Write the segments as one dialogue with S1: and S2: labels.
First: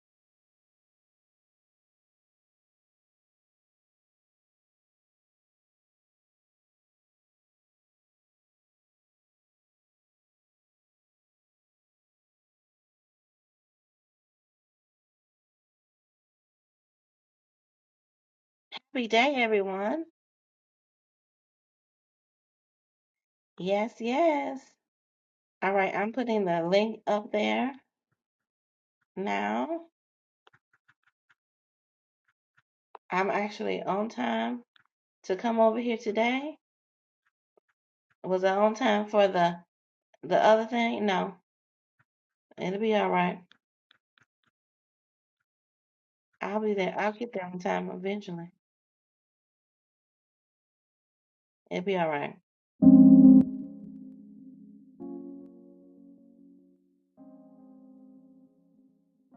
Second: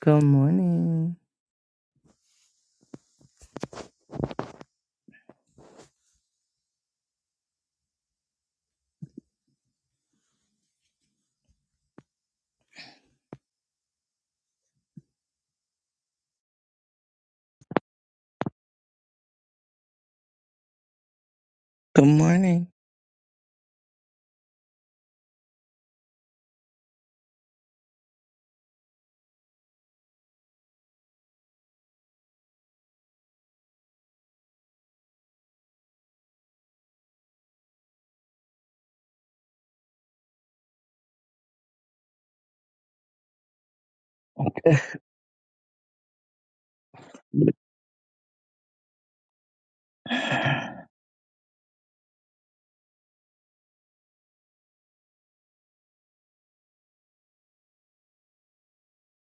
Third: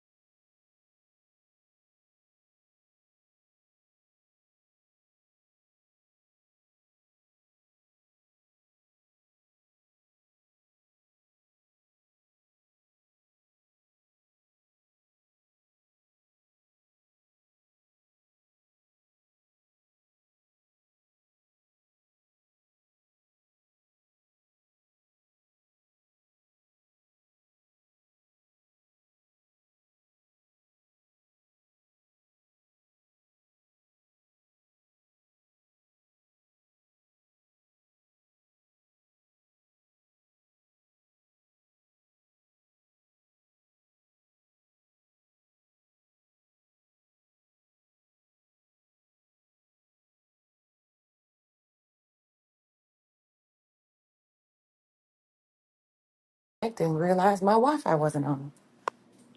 S1: Good morning.
S2: Happy day, everyone.
S1: Good morning.
S2: Yes, yes. All right, I'm putting the link up there now. I'm actually on time to come over here today. Was I on time for the the other thing? No, it'll be all right. I'll be there. I'll get there on time eventually. It'll be all right.
S3: I didn't realize my Wi-Fi wasn't on.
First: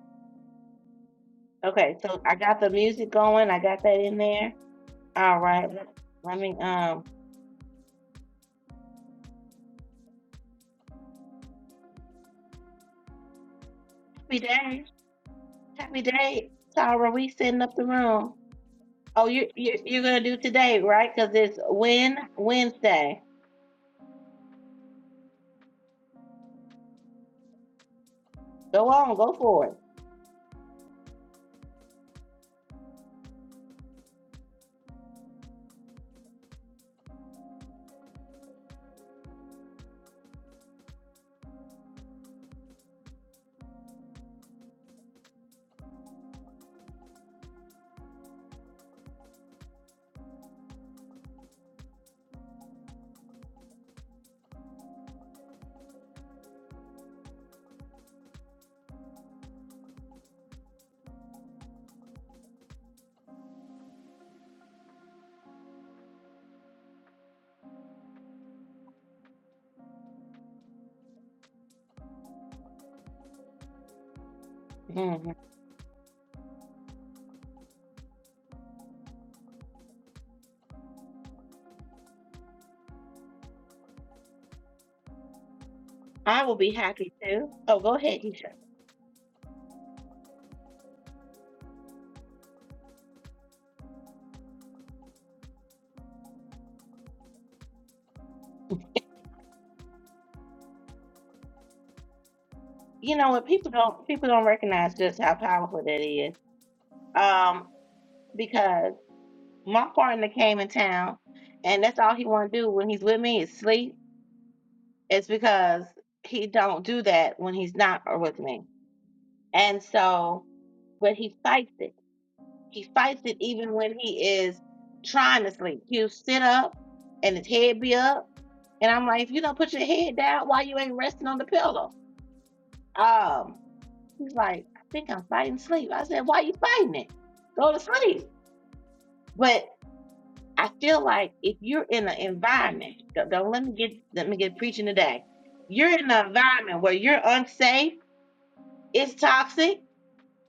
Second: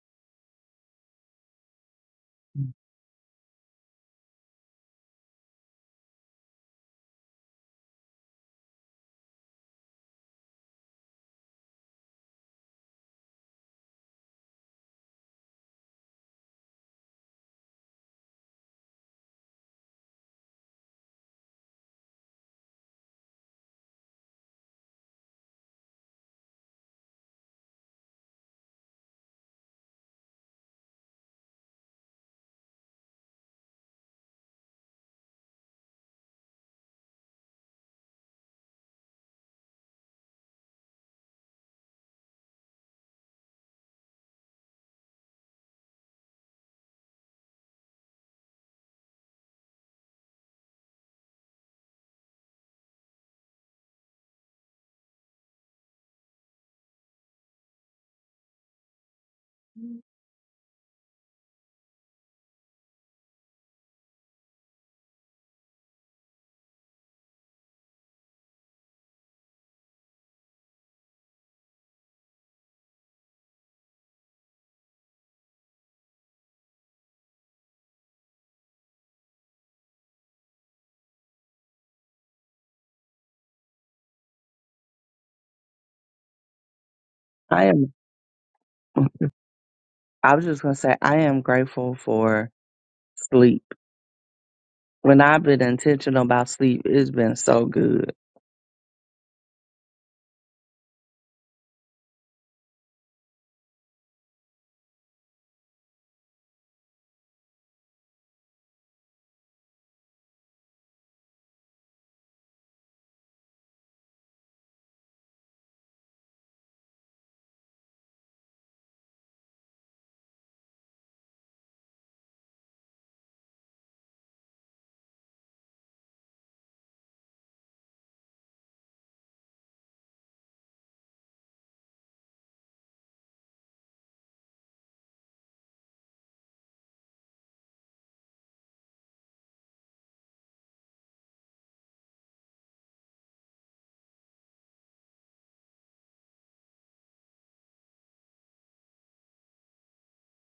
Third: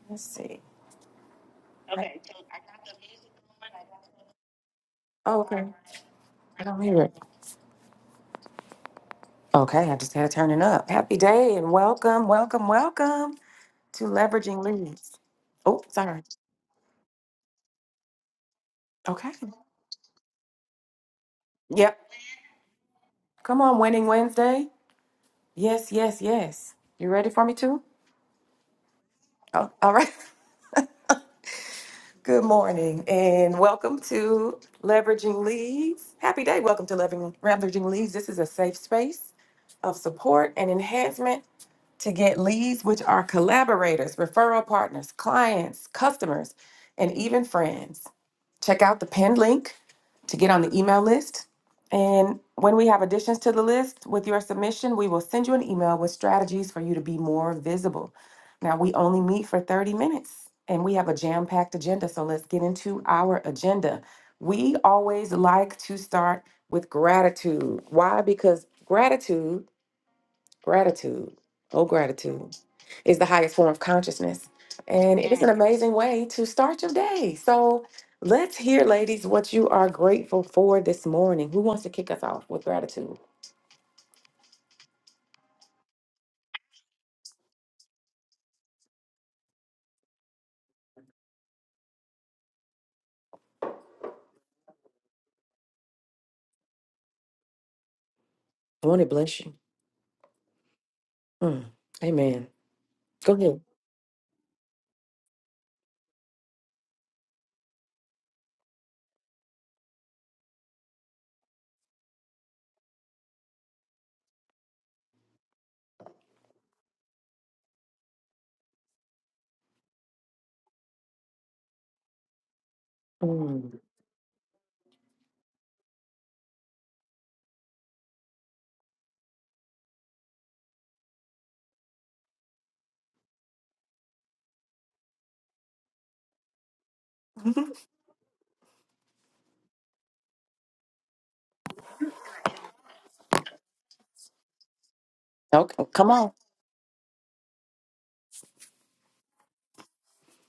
S3: Let's see. I-
S2: Okay, so I got the music going. I got that in there. All
S3: oh, okay.
S2: right. Let let me
S3: I don't hear
S2: um.
S3: it. Okay, I just had to turn it up. Happy day and welcome, welcome, welcome to
S2: Happy
S3: Leveraging
S2: day.
S3: Leads. Oh,
S2: Happy
S3: sorry.
S2: day, Tara. We setting up the room. Oh,
S3: Okay.
S2: you, you you're gonna do today, right? Because it's
S3: Yep.
S2: when Wednesday.
S3: Come on, Winning Wednesday. Yes, yes, yes. You ready for me too?
S2: Go on, go for
S3: Oh,
S2: it.
S3: all right. Good morning and welcome to Leveraging Leads. Happy day. Welcome to Leveraging Leveraging Leads. This is a safe space of support and enhancement to get leads, which are collaborators, referral partners, clients, customers, and even friends. Check out the pinned link to get on the email list. And when we have additions to the list with your submission, we will send you an email with strategies for you to be more visible. Now, we only meet for 30 minutes and we have a jam packed agenda. So let's get into our agenda. We always like to start with gratitude. Why? Because gratitude Gratitude, oh, gratitude is the highest form of consciousness. And it
S2: Mhm.
S3: is an Yes. amazing way to start your day. So let's hear, ladies, what you are grateful for this morning. Who wants to kick us off with gratitude?
S2: I will be happy too.
S1: I
S2: Oh,
S1: am,
S2: go ahead, Keisha.
S1: I was just going to say, I am grateful for sleep. When I've been intentional about sleep, it's been so good.
S3: I want to bless you. Mm, Amen.
S2: You know
S3: Go
S2: what?
S3: ahead.
S2: People don't people don't recognize just how powerful that is. Um, because my partner came in town, and that's all he want to do when he's with me is sleep. It's because he don't do that when he's not with me, and so but he fights it He fights it even
S3: Mm.
S2: when he is trying to sleep. He'll sit up and his head be up. And I'm like, if you don't put your head down, why you ain't resting on the pillow? Um, he's like, I think I'm fighting sleep. I said, why are you fighting it? Go to sleep. But I feel like if you're in an environment, don't, don't let me get let me get preaching today.
S3: Okay,
S2: You're in
S3: come
S2: an
S3: on.
S2: environment where you're unsafe, it's toxic.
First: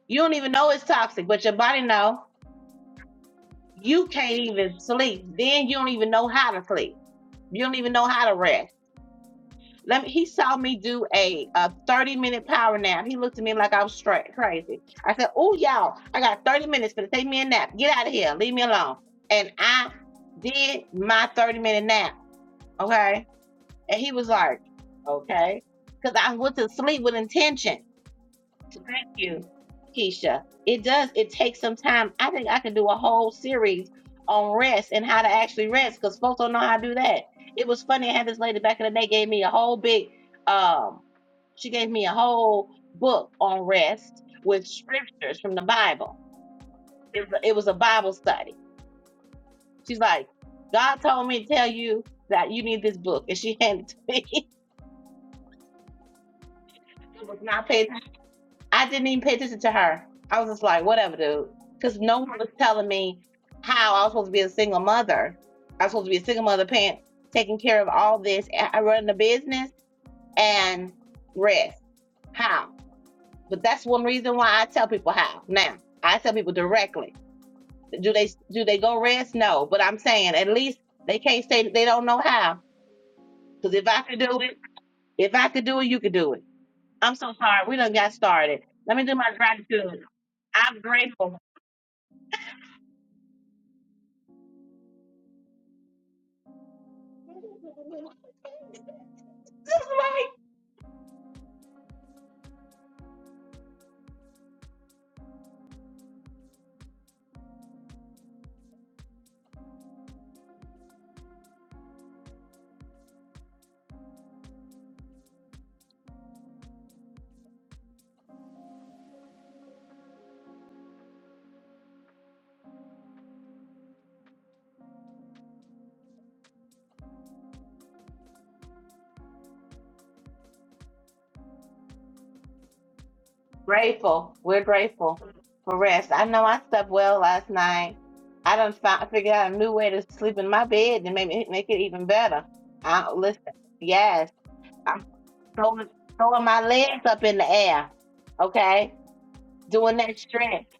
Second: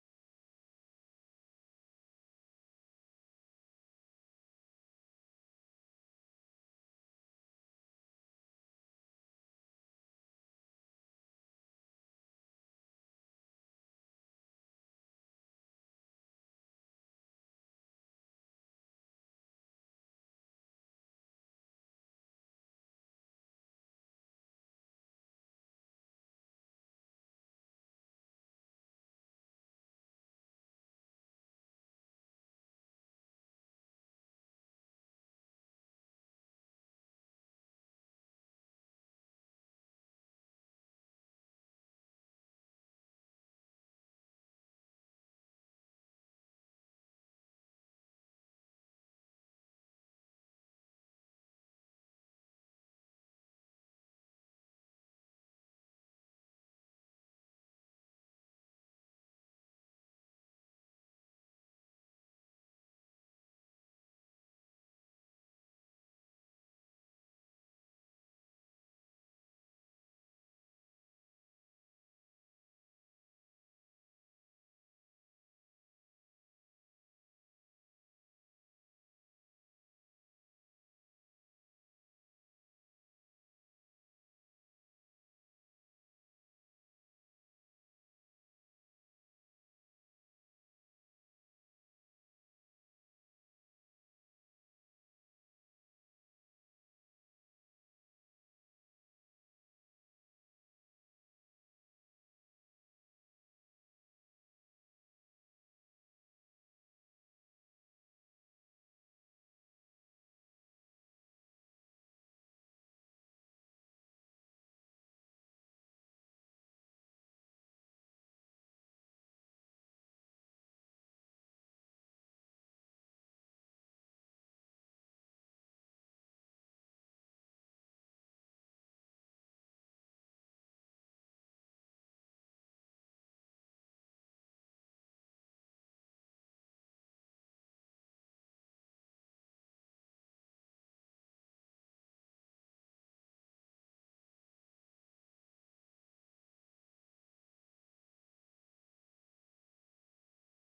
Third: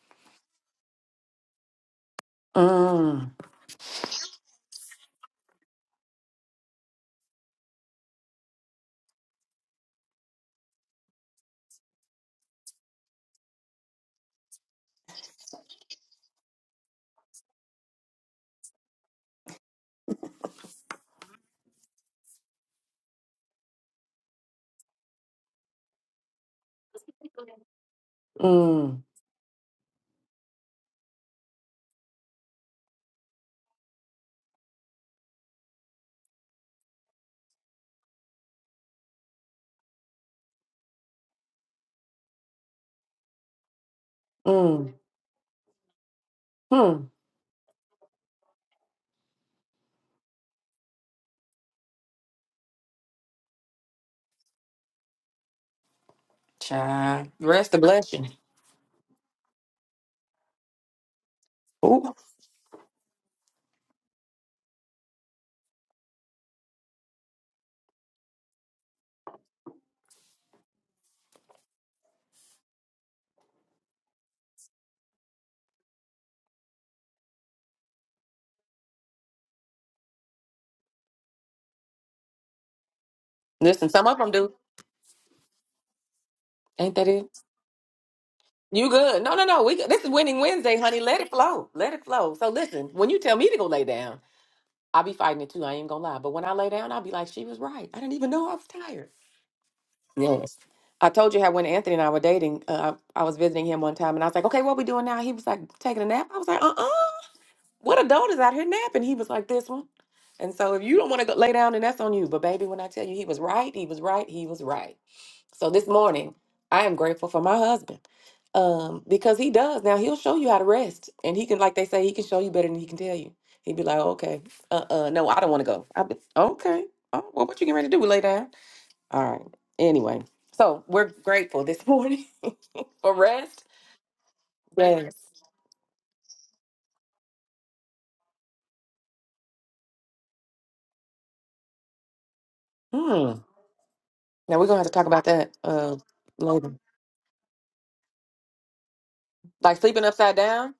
S2: You don't even know it's toxic, but your body know.
S3: Mm,
S2: You can't even sleep. Then you don't even know how to sleep. You don't even know how to rest. Let me, he saw me do a, a 30 minute power nap. He looked at me like I was straight crazy. I said, Oh, y'all, I got 30 minutes for to take me a nap. Get out of here. Leave me alone. And I did my 30 minute nap. Okay. And he was like, Okay. Because I went to sleep with intention.
S3: mm,
S2: Thank you, Keisha. It does. It takes some time. I think I can do a whole series on rest and how to actually rest because folks don't know how to do that. It was funny. I had this lady back in the day gave me a whole big, um, she gave me a whole book on rest with
S3: mm,
S2: scriptures from the Bible.
S3: mm.
S2: It, was- it was a Bible study. She's like, God told me to tell you that you need this book, and she handed it to me. I
S3: Child,
S2: was not
S3: rest the
S2: paying
S3: blessing.
S2: I didn't even pay attention to her. I was just like, whatever, dude. Because
S3: Ooh,
S2: no one was telling me how I was supposed to be a single mother. I was supposed to be a single mother, parent, taking care of all this. and I run the business and rest. How? But that's one reason why I tell people how. Now, I tell people directly. Do they do they go rest? No, but I'm saying at least they can't say that they don't know how. Because if
S3: listen,
S2: I
S3: some of
S2: could
S3: them
S2: do
S3: do.
S2: it, if I could do it, you could do it.
S3: Ain't that
S2: I'm
S3: it?
S2: so sorry. We done got started.
S3: You
S2: Let me do
S3: good?
S2: my
S3: No, no, no. We good.
S2: gratitude.
S3: this is winning Wednesday,
S2: I'm
S3: honey. Let
S2: grateful
S3: it flow. Let it flow. So listen, when you tell me to go lay down, I'll be fighting it too. I ain't gonna lie. But when I lay down, I'll be like, she was right. I didn't even know I was tired.
S2: Just like
S3: Yes. I told you how when Anthony and I were dating, uh, I was visiting him one time, and I was like, okay, what we doing now? He was like, taking a nap. I was like, uh uh What adult is out here napping? He was like, this one. And so if you don't want to go lay down, then that's on you. But baby, when I tell you he was right, he was right, he was right. So this morning, I am grateful for my husband um, because he does. Now, he'll show you how to rest. And he can, like they say, he can show you better than he can tell you. He'd be like, okay, uh uh no, I don't want to go. I'd be, okay. Oh, well, what you getting ready to do? Lay down. All right. Anyway, so we're grateful this morning for rest.
S2: grateful. We're
S3: Yes.
S2: grateful for rest. I know I slept well last night. I done found figured out a new way to sleep in my bed and maybe make it even better.
S3: Hmm.
S2: I listen. Yes,
S3: Now, we're going to have to
S2: I'm
S3: talk about that
S2: throwing,
S3: uh,
S2: throwing my
S3: later.
S2: legs up in the air. Okay,
S3: Like
S2: doing
S3: sleeping
S2: that
S3: upside
S2: stretch,
S3: down?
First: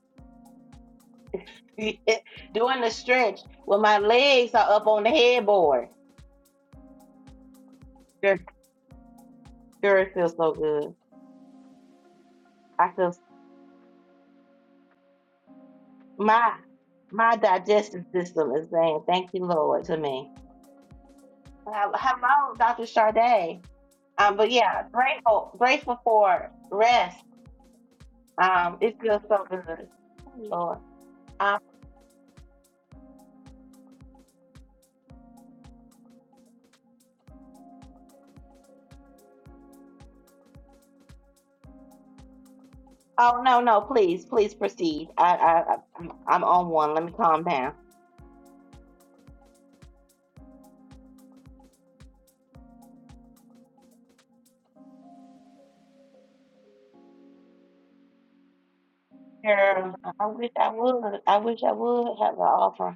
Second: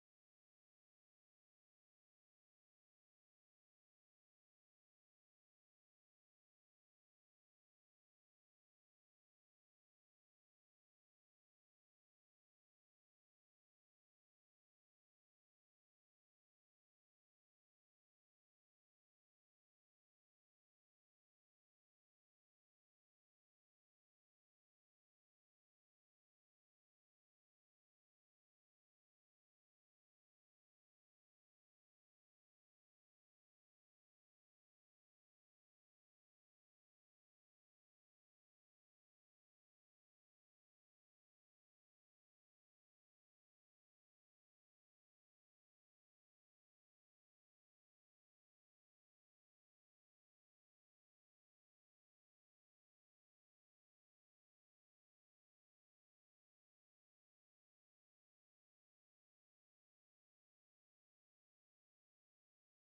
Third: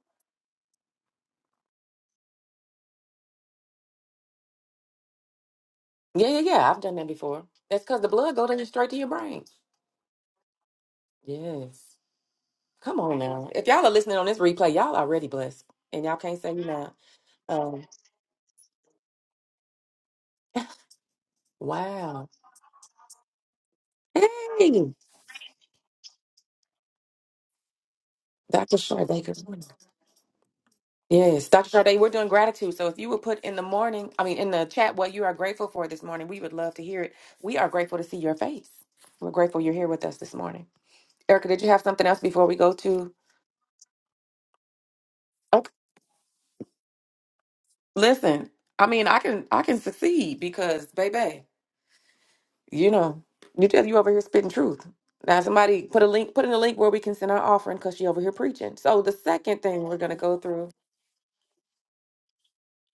S2: doing the stretch when my legs are up on the headboard.
S3: Yeah, yeah, yeah. I've done that before. That's because the blood
S2: Sure,
S3: goes in straight to your brain.
S2: sure, it feels so good.
S3: Yes.
S2: I
S3: Come
S2: feel
S3: on now. If y'all are listening on this replay, y'all already blessed. And y'all can't say
S2: my
S3: you not.
S2: my
S3: Um,
S2: digestive system is saying thank you, Lord, to me. Uh,
S3: wow.
S2: hello, Dr. Sade. Um, but
S3: Hey,
S2: yeah, grateful, grateful for rest.
S3: Dr.
S2: Um, it
S3: Sade,
S2: feels
S3: good
S2: so
S3: morning.
S2: good, Lord.
S3: Yes,
S2: Um,
S3: Dr. Sade, we're doing gratitude. So if you would put in the morning, I mean, in the chat, what you are grateful for this morning, we would love to hear it. We are grateful to see your face. We're grateful you're here with us this morning. Erica, did you have something else before we go to?
S2: oh no, no, please, please proceed. I, I,
S3: Okay.
S2: I- I'm, I'm on one. Let me calm down.
S3: Listen, I mean, I can I can succeed because, baby. You know, you tell you over here spitting truth. Now somebody put a link, put in a link where we can send our offering because she over here preaching. So the second thing
S2: Girl,
S3: we're gonna
S2: I
S3: go
S2: wish I
S3: through
S2: would. I wish I would have an offer.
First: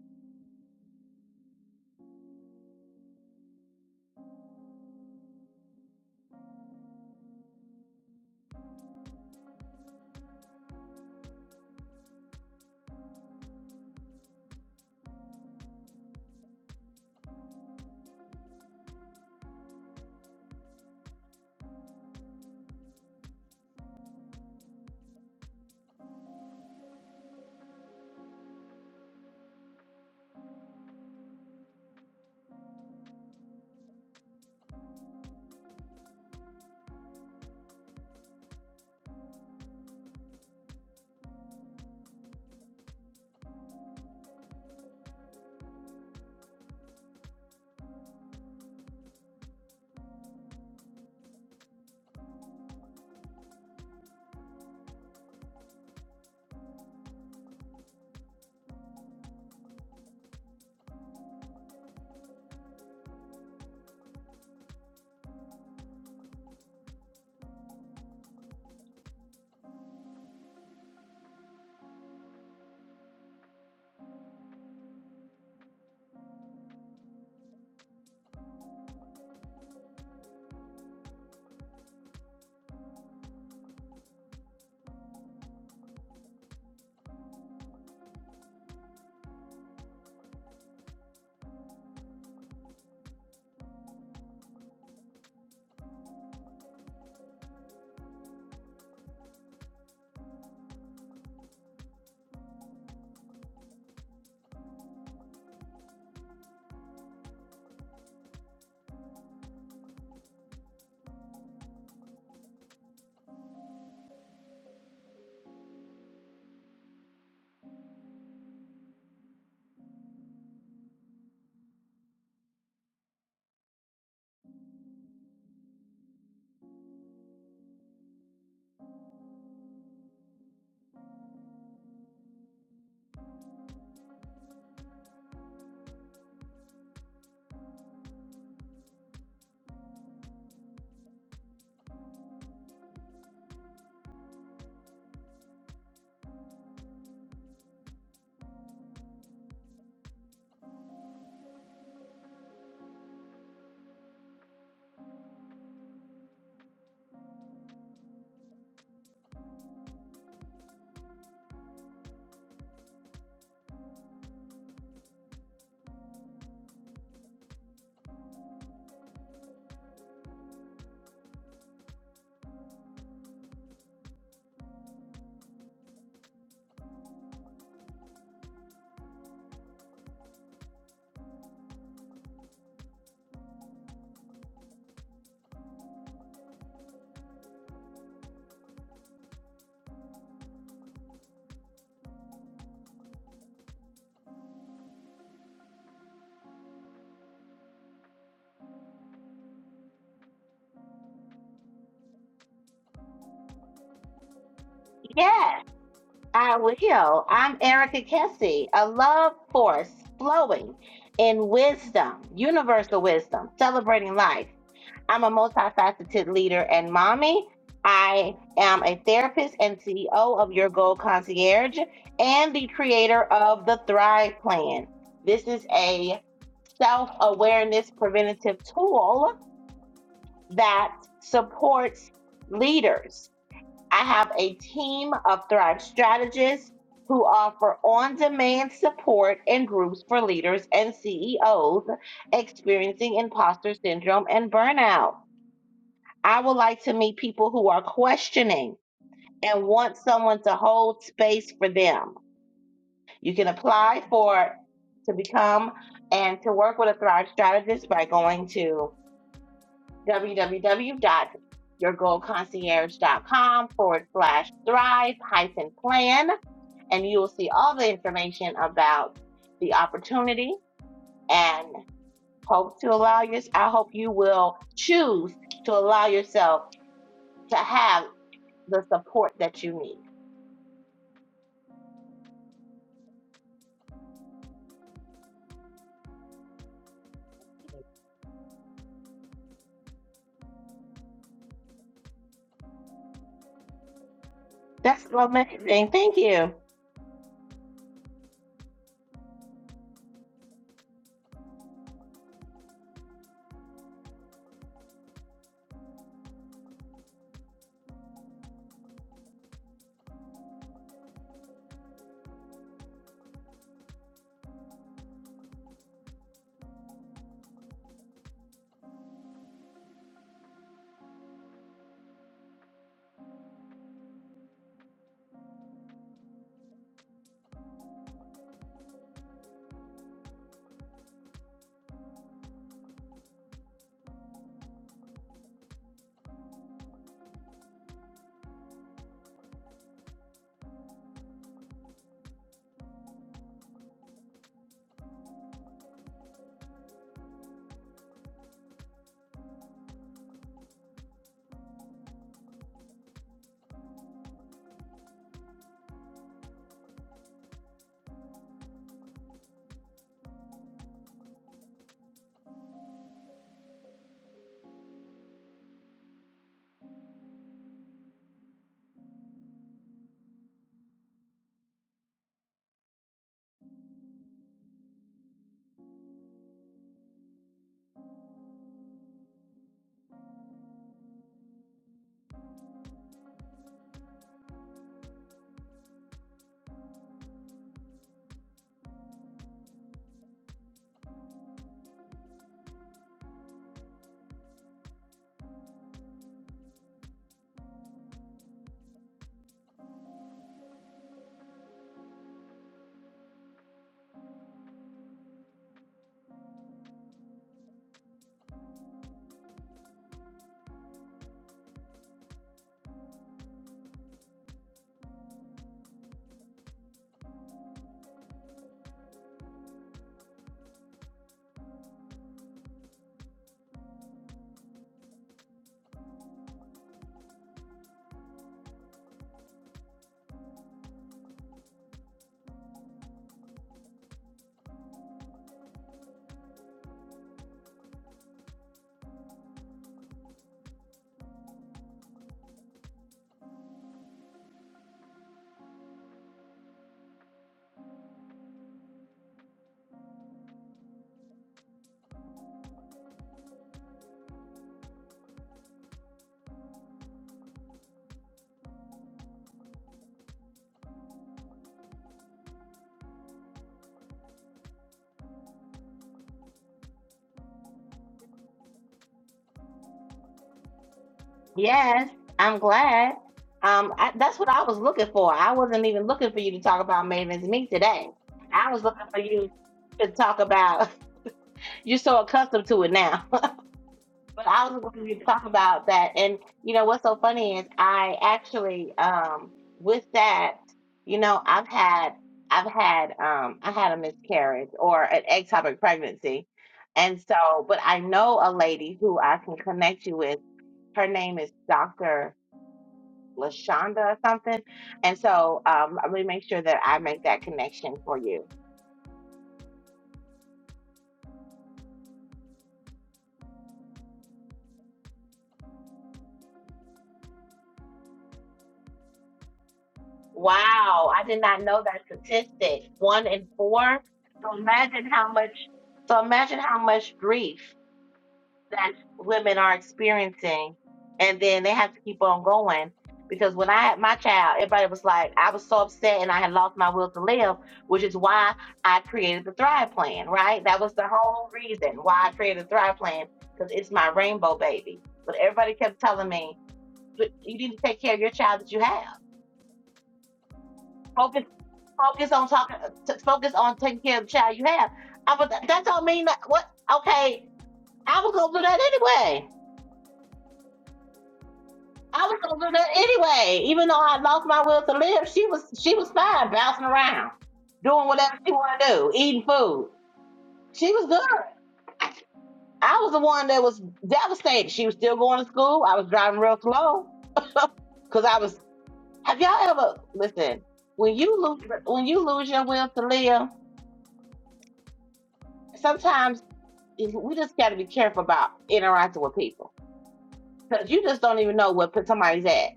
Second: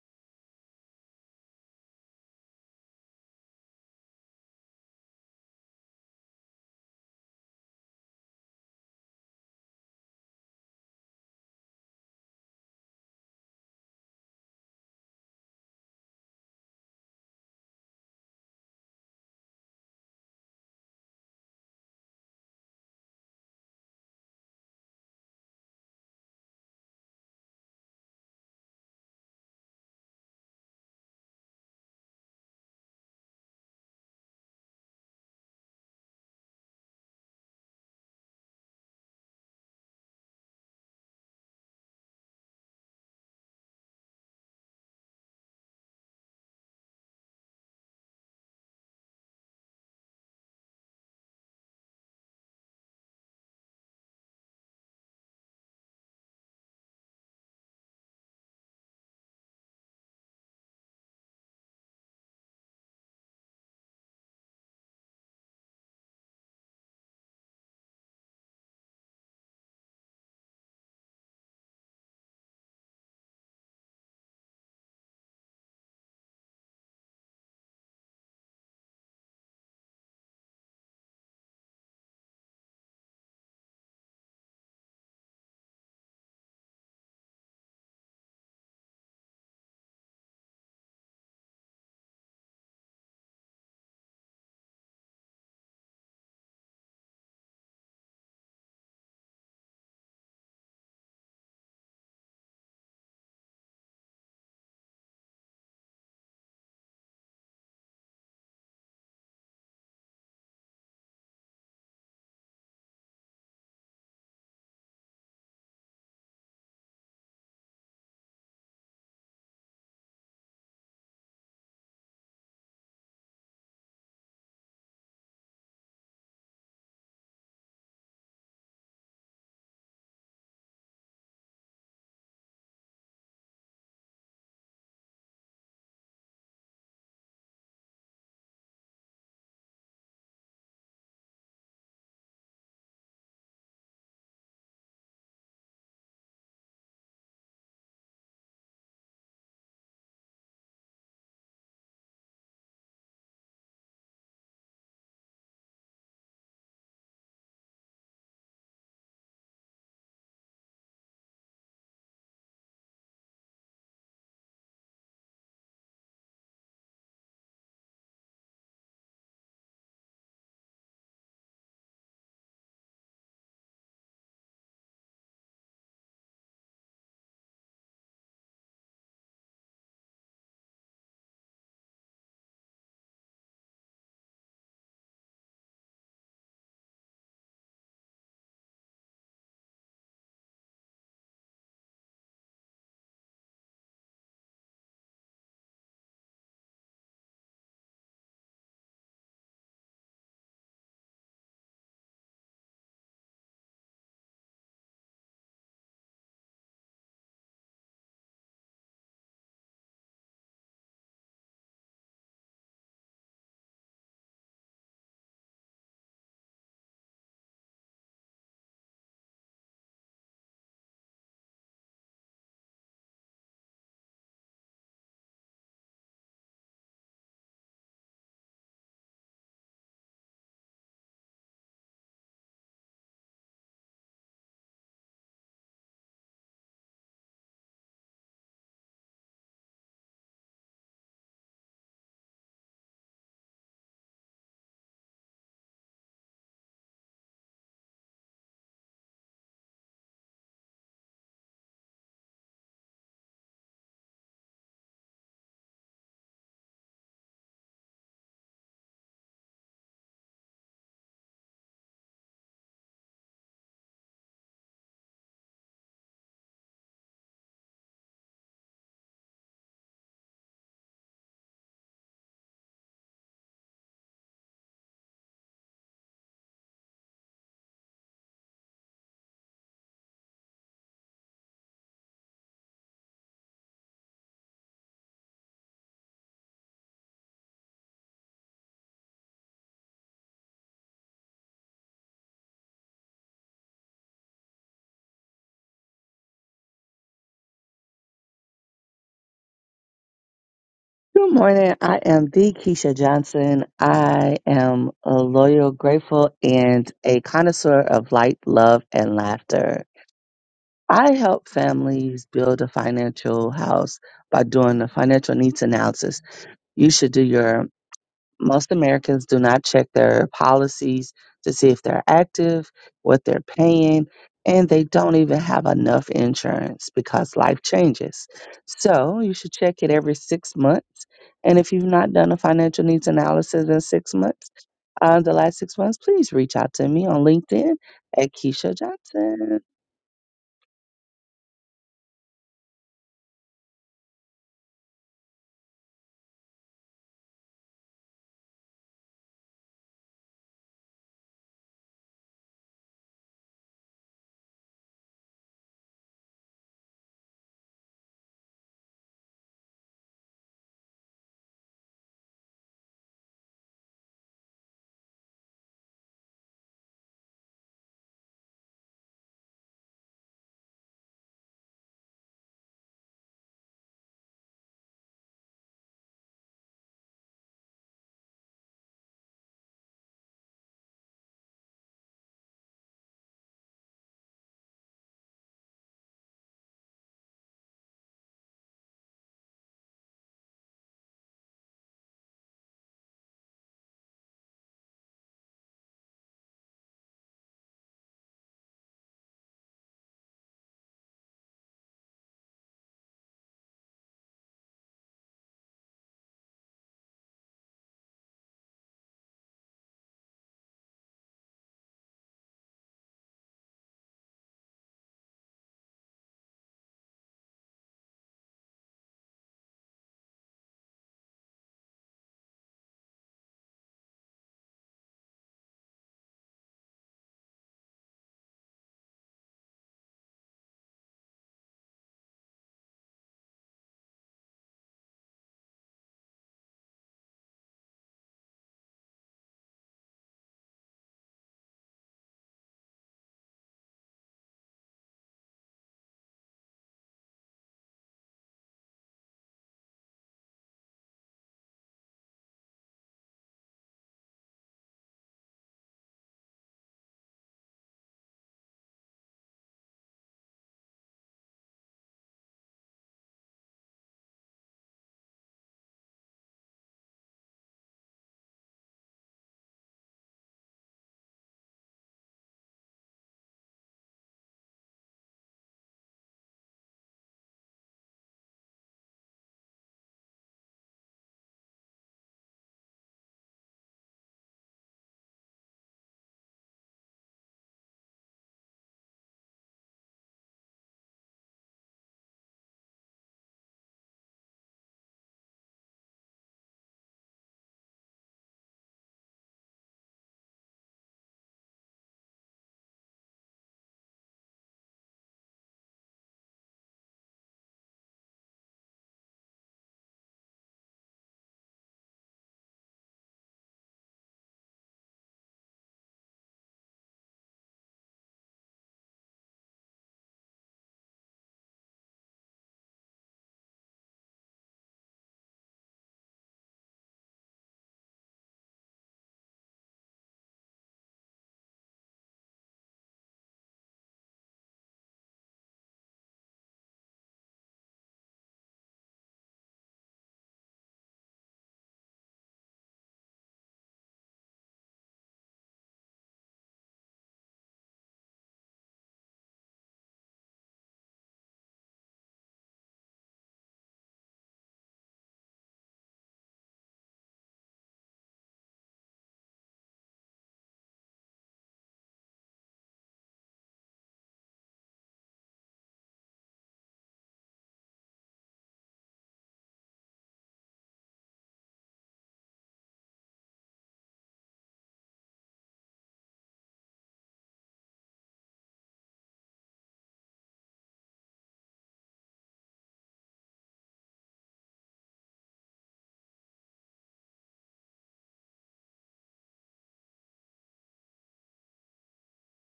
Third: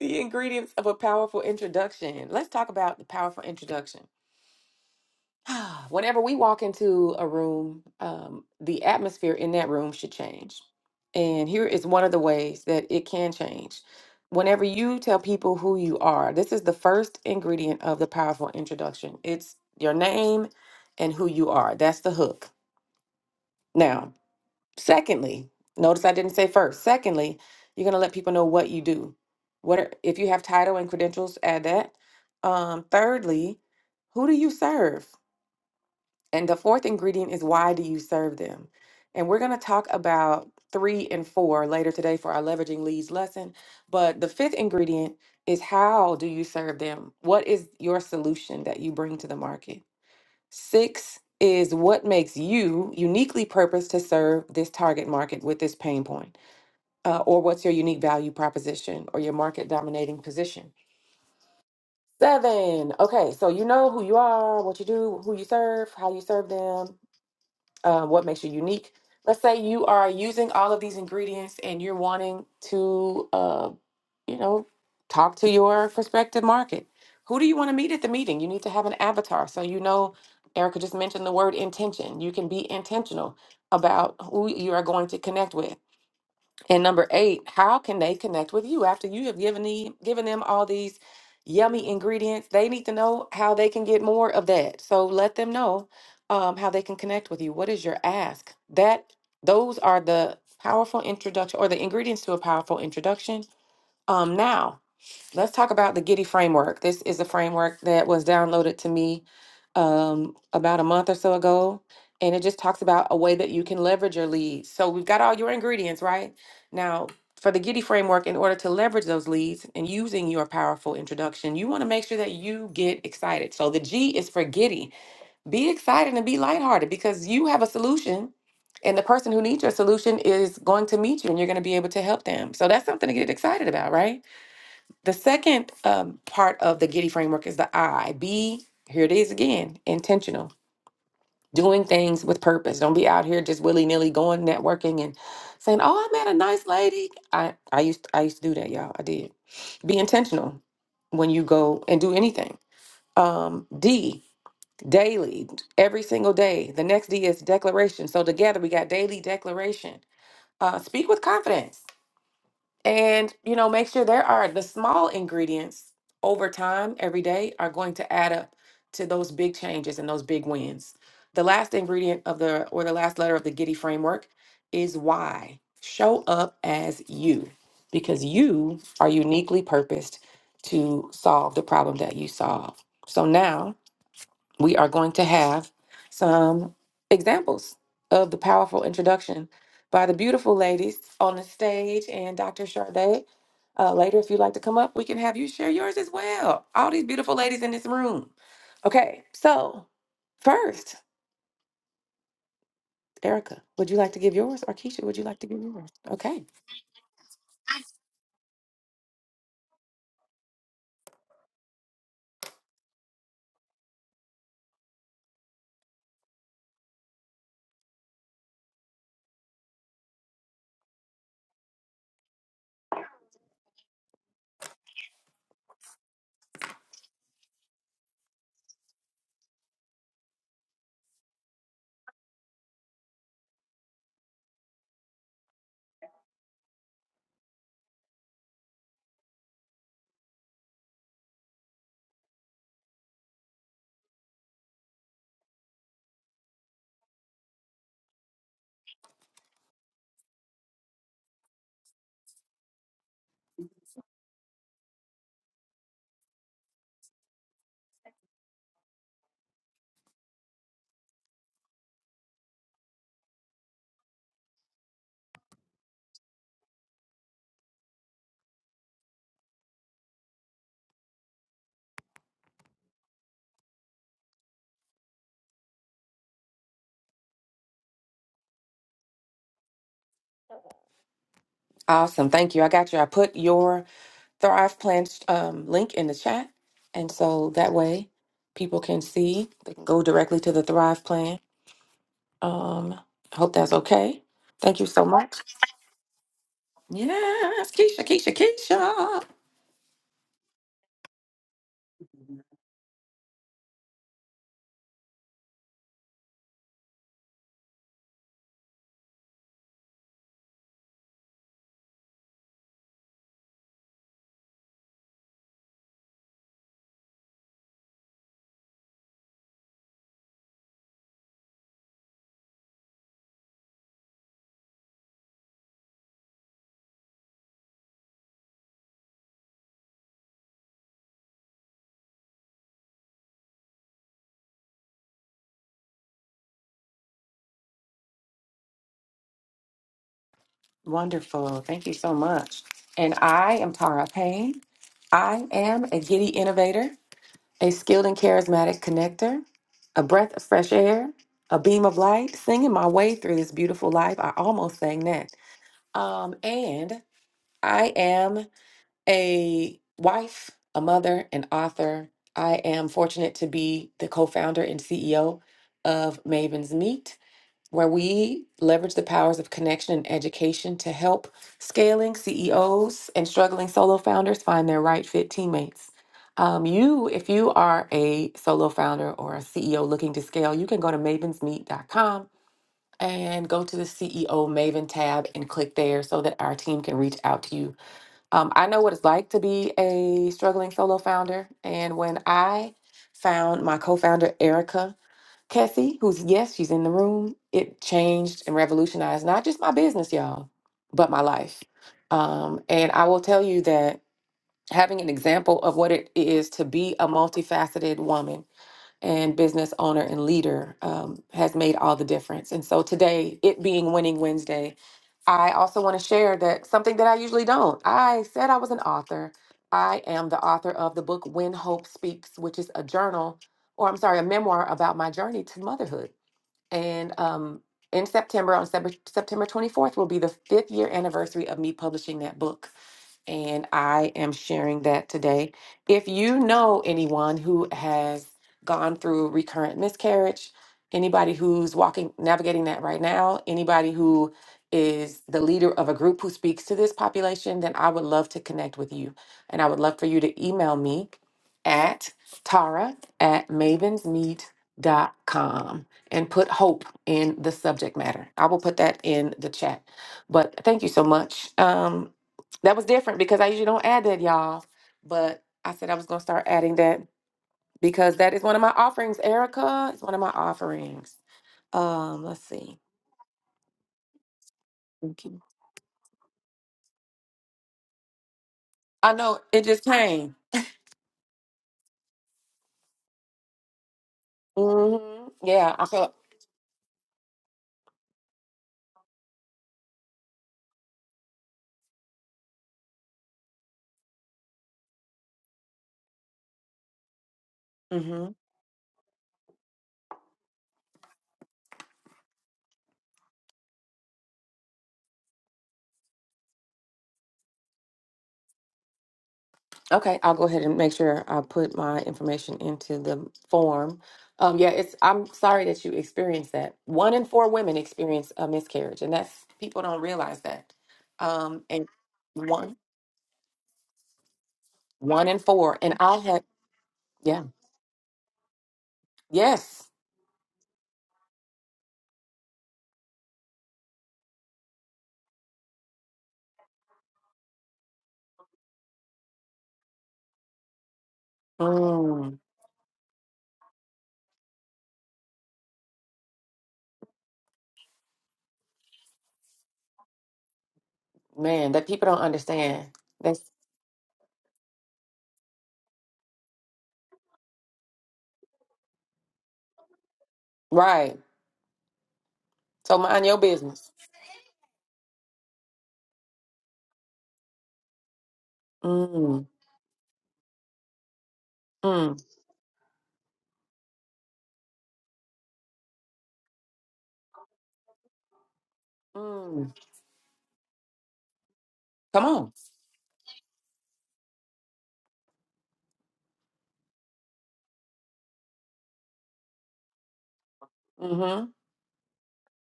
S3: the ingredients of a powerful introduction. Let's talk about the powerful introduction. Whenever we walk into a room, um, the atmosphere in that room should change. And here is one of the ways that it can change. Whenever you tell people who you are, this is the first ingredient of the powerful introduction. It's your name and who you are. That's the hook. Now, secondly, notice I didn't say first. Secondly, you're going to let people know what you do. What are, if you have title and credentials, add that. Um, thirdly, who do you serve? And the fourth ingredient is why do you serve them? And we're going to talk about three and four later today for our leveraging leads lesson. But the fifth ingredient is how do you serve them? What is your solution that you bring to the market? Six is what makes you uniquely purposed to serve this target market with this pain point, uh, or what's your unique value proposition or your market dominating position. Seven, okay, so you know who you are, what you do, who you serve, how you serve them, uh, what makes you unique. Let's say you are using all of these ingredients and you're wanting to. uh, you know, talk to your prospective market. Who do you want to meet at the meeting? You need to have an avatar. So, you know, Erica just mentioned the word intention. You can be intentional about who you are going to connect with. And number eight, how can they connect with you after you have given, the, given them all these yummy ingredients? They need to know how they can get more of that. So let them know um, how they can connect with you. What is your ask? That those are the powerful introduction or the ingredients to a powerful introduction. Um, now Let's talk about the Giddy framework. This is a framework that was downloaded to me um, about a month or so ago, and it just talks about a way that you can leverage your leads. So we've got all your ingredients, right? Now, for the Giddy framework, in order to leverage those leads and using your powerful introduction, you want to make sure that you get excited. So the G is for Giddy. Be excited and be lighthearted because you have a solution. And the person who needs your solution is going to meet you and you're going to be able to help them. So that's something to get excited about, right? The second um, part of the Giddy framework is the I. Be, here it is again, intentional. Doing things with purpose. Don't be out here just willy nilly going networking and saying, "Oh, I met a nice lady." I I used I used to do that, y'all. I did. Be intentional when you go and do anything. Um, D daily, every single day. The next D is declaration. So together we got daily declaration. Uh, speak with confidence. And, you know, make sure there are the small ingredients over time, every day, are going to add up to those big changes and those big wins. The last ingredient of the, or the last letter of the Giddy framework is why. Show up as you, because you are uniquely purposed to solve the problem that you solve. So now, we are going to have some examples of the powerful introduction by the beautiful ladies on the stage and Dr. Charday. Uh, later, if you'd like to come up, we can have you share yours as well. All these beautiful ladies in this room. Okay, so first, Erica, would you like to give yours? Or Keisha, would you like to give
S2: Yes,
S3: yours? Okay,
S2: I will. I'm Erica Kessie, a love force flowing in wisdom, universal wisdom, celebrating life. I'm a multifaceted leader and mommy. I am a therapist and CEO of Your Goal Concierge and the creator of the Thrive Plan. This is a self awareness preventative tool that supports leaders. I have a team of Thrive strategists who offer on demand support and groups for leaders and CEOs experiencing imposter syndrome and burnout. I would like to meet people who are questioning and want someone to hold space for them. You can apply for to become and to work with a Thrive strategist by going to www.yourgoalconcierge.com forward slash thrive hyphen plan. And you will see all the information about the opportunity and hope to allow your, I hope you will choose to allow yourself to have the support that you need.
S3: awesome. Thank you. I got you. I put your Thrive Plan um, link in the chat. And so that way people can see, they can go directly to the Thrive Plan Um, I hope that's okay. Thank you so
S2: That's
S3: much.
S2: amazing. Thank you.
S3: Yes, Keisha, Keisha, Keisha.
S1: Good morning. I am the Keisha Johnson. I am a loyal, grateful, and a connoisseur of light, love, and laughter. I help families build a financial house by doing a financial needs analysis. You should do your most Americans do not check their policies to see if they're active, what they're paying, and they don't even have enough insurance because life changes. So you should check it every six months. And if you've not done a financial needs analysis in six months, uh, the last six months, please reach out to me on LinkedIn at Keisha Johnson.
S3: Wonderful. Thank you so much. And I am Tara Payne. I am a giddy innovator, a skilled and charismatic connector, a breath of fresh air, a beam of light, singing my way through this beautiful life. I almost sang that. Um, and I am a wife, a mother, an author. I am fortunate to be the co founder and CEO of Maven's Meet, where we leverage the powers of connection and education to help scaling CEOs and struggling solo founders find their right fit teammates. Um, you, if you are a solo founder or a CEO looking to scale, you can go to mavensmeet.com and go to the CEO Maven tab and click there so that our team can reach out to you um, I know what it's like to be a struggling solo founder. And when I found my co founder, Erica Kessie, who's, yes, she's in the room, it changed and revolutionized not just my business, y'all, but my life. Um, and I will tell you that having an example of what it is to be a multifaceted woman and business owner and leader um, has made all the difference. And so today, it being Winning Wednesday, I also want to share that something that I usually don't. I said I was an author. I am the author of the book When Hope Speaks, which is a journal, or I'm sorry, a memoir about my journey to motherhood. And um, in September, on Sep- September 24th, will be the fifth year anniversary of me publishing that book and I am sharing that today. If you know anyone who has gone through recurrent miscarriage, anybody who's walking navigating that right now, anybody who is the leader of a group who speaks to this population, then I would love to connect with you. And I would love for you to email me at tara at mavensmeet.com and put hope in the subject matter. I will put that in the chat. But thank you so much. Um, that was different because I usually don't add that, y'all. But I said I was gonna start adding that because that is one of my offerings, Erica. It's one of my offerings.
S2: Yes,
S3: Um, let's
S2: I'm
S3: see.
S2: glad. Um, I, that's what I was looking for.
S3: Okay.
S2: I wasn't even looking for you to talk about Maven's Meet today. I was looking
S3: I
S2: for
S3: know
S2: you
S3: it just
S2: to
S3: came.
S2: talk about. You're so accustomed to it now. But I was going to
S3: Mm-hmm.
S2: talk
S3: Yeah, I
S2: about that,
S3: felt.
S2: and you know what's so funny is I actually um, with that, you know, I've had I've had um, I had a miscarriage or an ectopic pregnancy, and so but I
S3: Mm-hmm.
S2: know a lady who I can connect you with. Her name is Doctor Lashonda or something, and so um, I'm going to make sure that I make that connection for you.
S3: Okay, I'll go ahead and make sure I put my information into the form. Um, yeah, it's. I'm sorry that you experienced that. One in four women experience a miscarriage, and that's people don't realize that.
S2: Wow, I did
S3: Um,
S2: not know
S3: and
S2: that
S3: one,
S2: statistic. One in four. So imagine
S3: one
S2: how
S3: in
S2: much.
S3: four, and I
S2: So
S3: had.
S2: imagine how much
S3: Yeah
S2: grief that women are
S3: Yes.
S2: experiencing, and then they have to keep on going. Because when I had my child, everybody was like, I was so upset and I had lost my will to live, which is why I created the Thrive Plan, right? That was the whole reason why I
S3: Mm,
S2: created the Thrive Plan, because it's my rainbow baby. But everybody kept telling me, "But you need to take care of your child that you have. Focus
S3: man, that people don't
S2: focus on talking
S3: understand.
S2: to
S3: That's
S2: focus on taking care of the child you have. I was that don't mean that what okay, I was gonna do that anyway.
S3: right.
S2: I was gonna do that
S3: So mind your
S2: anyway. Even
S3: business.
S2: though I lost my will to live, she was she was fine bouncing around, doing whatever she wanted to do, eating
S3: Mm,
S2: food. She was good.
S3: mm,
S2: I was the one that was devastated. She was still going to school. I was driving real slow because I was have y'all
S3: mm.
S2: ever listen, when you lose when
S3: Come
S2: you lose
S3: on.
S2: your will to live, sometimes we just got to be careful about interacting with people because you just don't
S3: Mm-hmm.
S2: even know what somebody's at,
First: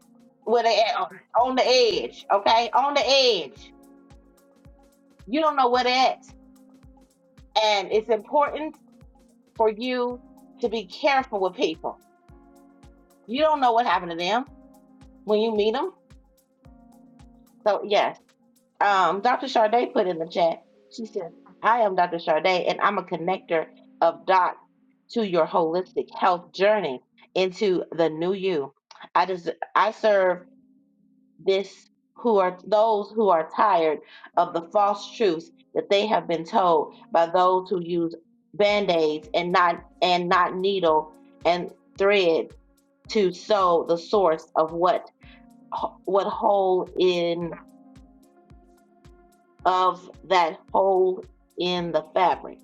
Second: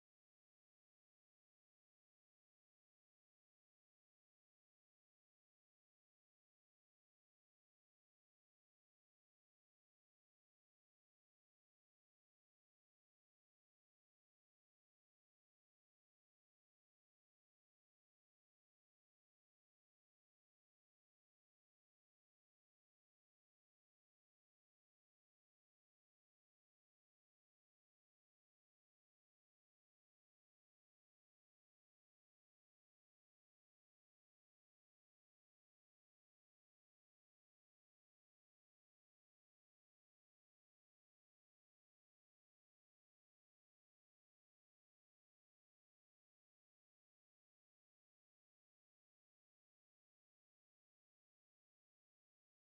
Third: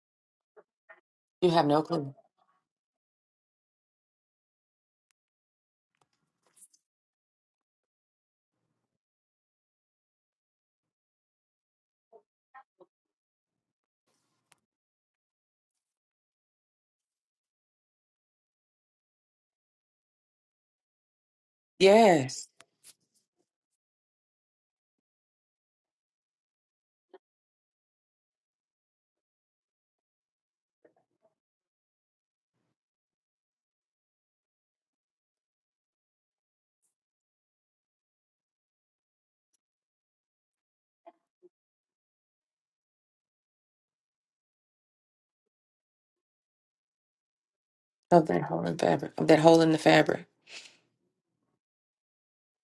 S2: where they at on,
S3: You
S2: on
S3: have
S2: the
S3: no clue.
S2: edge. Okay, on the edge. You don't know where they at, and it's important for you to be careful with people. You don't know what happened to them when you meet them. So yes, um, Dr. Charday put in the chat. She said, "I am Dr.
S3: Yes.
S2: Charday, and I'm a connector of dots to your holistic health journey into the new you. I just I serve." this who are those who are tired of the false truths that they have been told by those who use band-aids and not and not needle and thread to sew the source of what what hole in
S3: Of that hole in fabric. Of that hole in the
S2: of
S3: fabric.
S2: that hole in the fabric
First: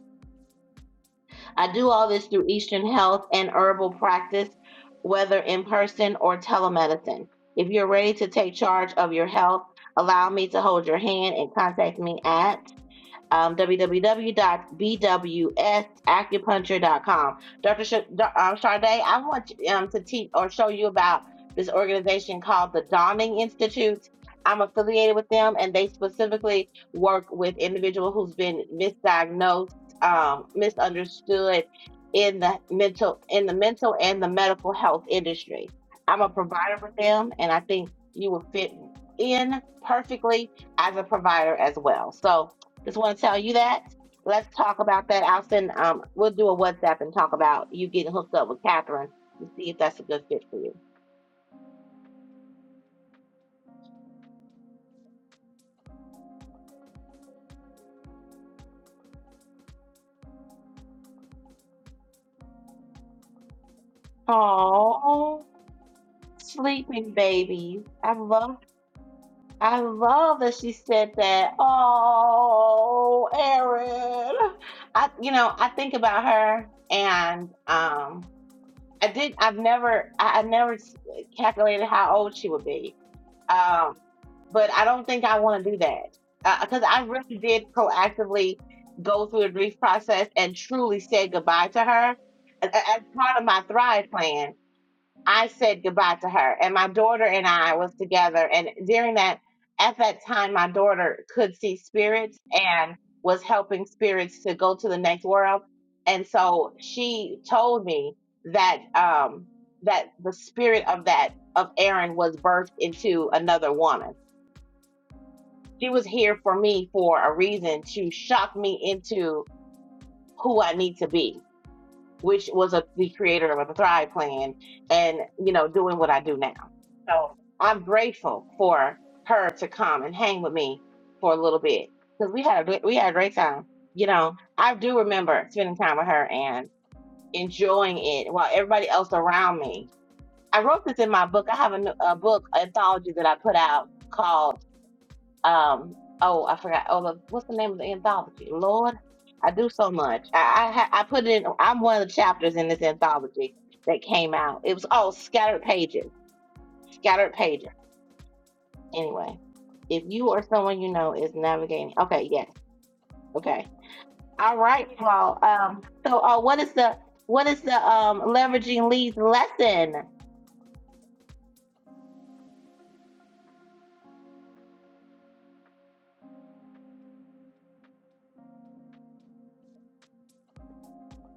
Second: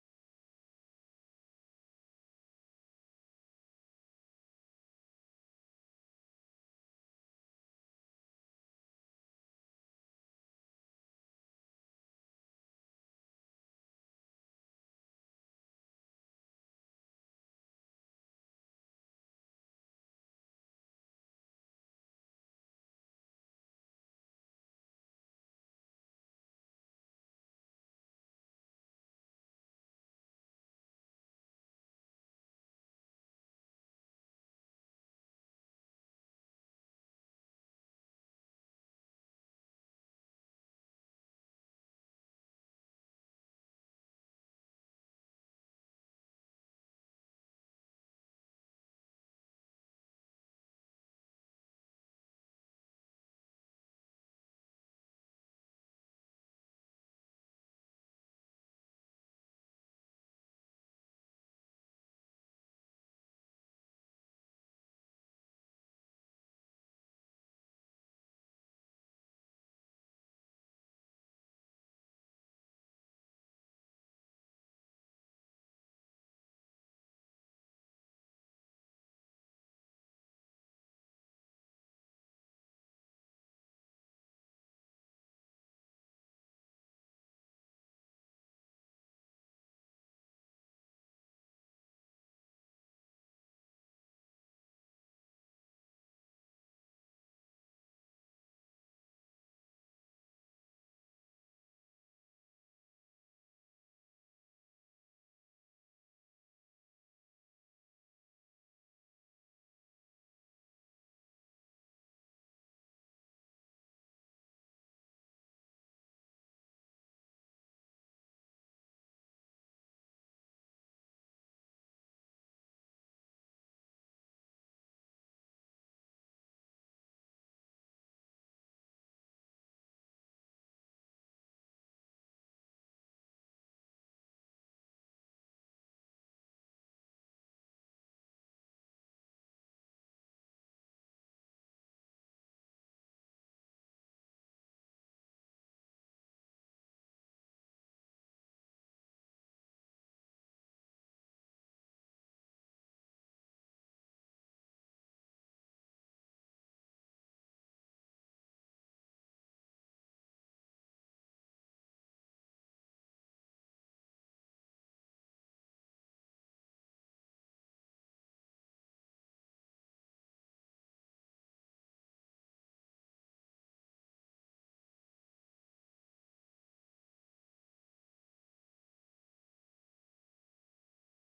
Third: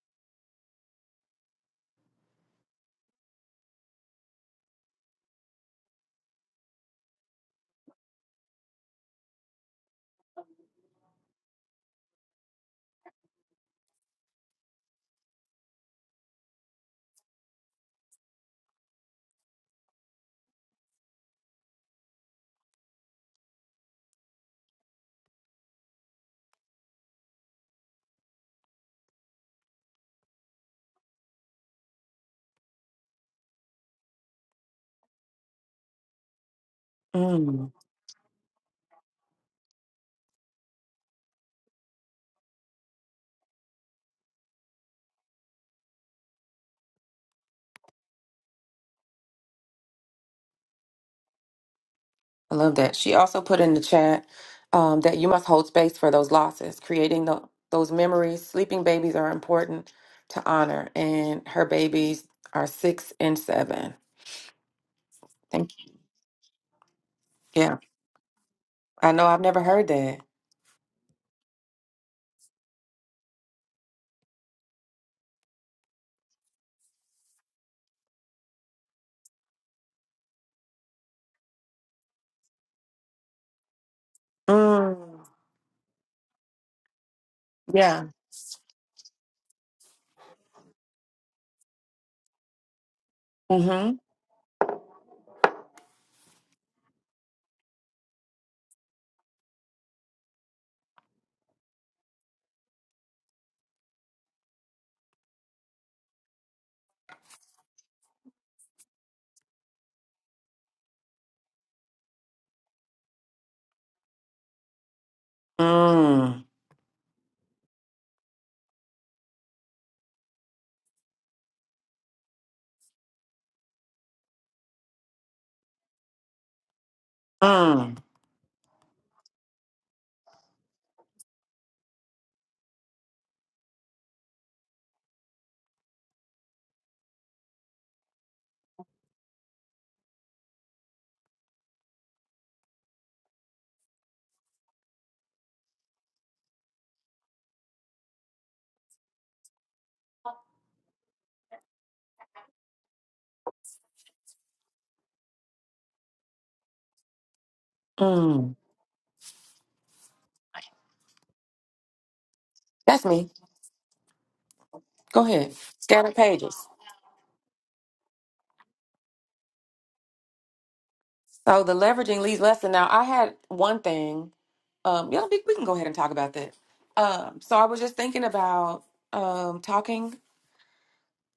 S2: I do all this through Eastern Health and herbal practice, whether in person or telemedicine. If you're ready to take charge of your health, allow me to hold your hand and contact me at um, www.bwsacupuncture.com. Dr. Sh- um, Sade, I want um, to teach or show you about this organization called the Dawning Institute. I'm affiliated with them, and they specifically work with individuals who's been misdiagnosed, um, misunderstood in the mental in the mental and the medical health industry. I'm a provider for them, and I
S3: Mm,
S2: think you will fit in perfectly as a provider as well. So just want to tell you that. Let's talk about that. I'll send. Um, we'll do a WhatsApp and talk about you getting hooked up with Catherine to see if that's a good fit for you.
S3: I love that. She also put in the chat um, that you must hold space for those losses, creating the, those memories. Sleeping babies are important to honor, and her babies are six and seven.
S2: Oh,
S3: Thank
S2: sleeping
S3: you. Yeah,
S2: baby. I love.
S3: I know. I've never
S2: I
S3: heard that.
S2: love that she said that. Oh, Erin. I, you know, I think about her and um, I did. I've never. I, I never s- calculated how old she would be. Um, but I don't
S3: Mm,
S2: think I want to do that because I really did
S3: yeah.
S2: proactively go through the grief process and truly said goodbye to her a- a- as part of my
S3: Mm-hmm.
S2: Thrive plan. I said goodbye to her, and my daughter and I was together. And during that, at that time, my daughter could see spirits and was helping spirits to go to the next world. And so she told me that um, that the spirit of that of Aaron was birthed into another woman. She was here
S3: Mm,
S2: for me for a reason to shock me into who I need to be which was a, the creator of a Thrive Plan, and you know, doing what I do now. So I'm
S3: mm,
S2: grateful for her to come and hang with me for a little bit because we had a, we had a great time. You know, I do remember spending time with her and enjoying it while everybody else around me. I wrote this in my book. I have a a book anthology that I put out called. Um, oh, I forgot. Oh, the, what's the name of the anthology? Lord, I do so much. I I, I put it in. I'm one of the chapters in this anthology that came out. It was oh, scattered pages, scattered pages.
S3: mm.
S2: Anyway, if you or someone you know is navigating, okay, yes,
S3: That's me.
S2: okay, all right,
S3: Go
S2: well,
S3: ahead.
S2: um,
S3: Scanning
S2: so oh, what
S3: pages.
S2: is the what is the um leveraging leads lesson?
S3: So the leveraging leads lesson. Now, I had one thing Um, yeah, we, we can go ahead and talk about that. Um, so I was just thinking about um, talking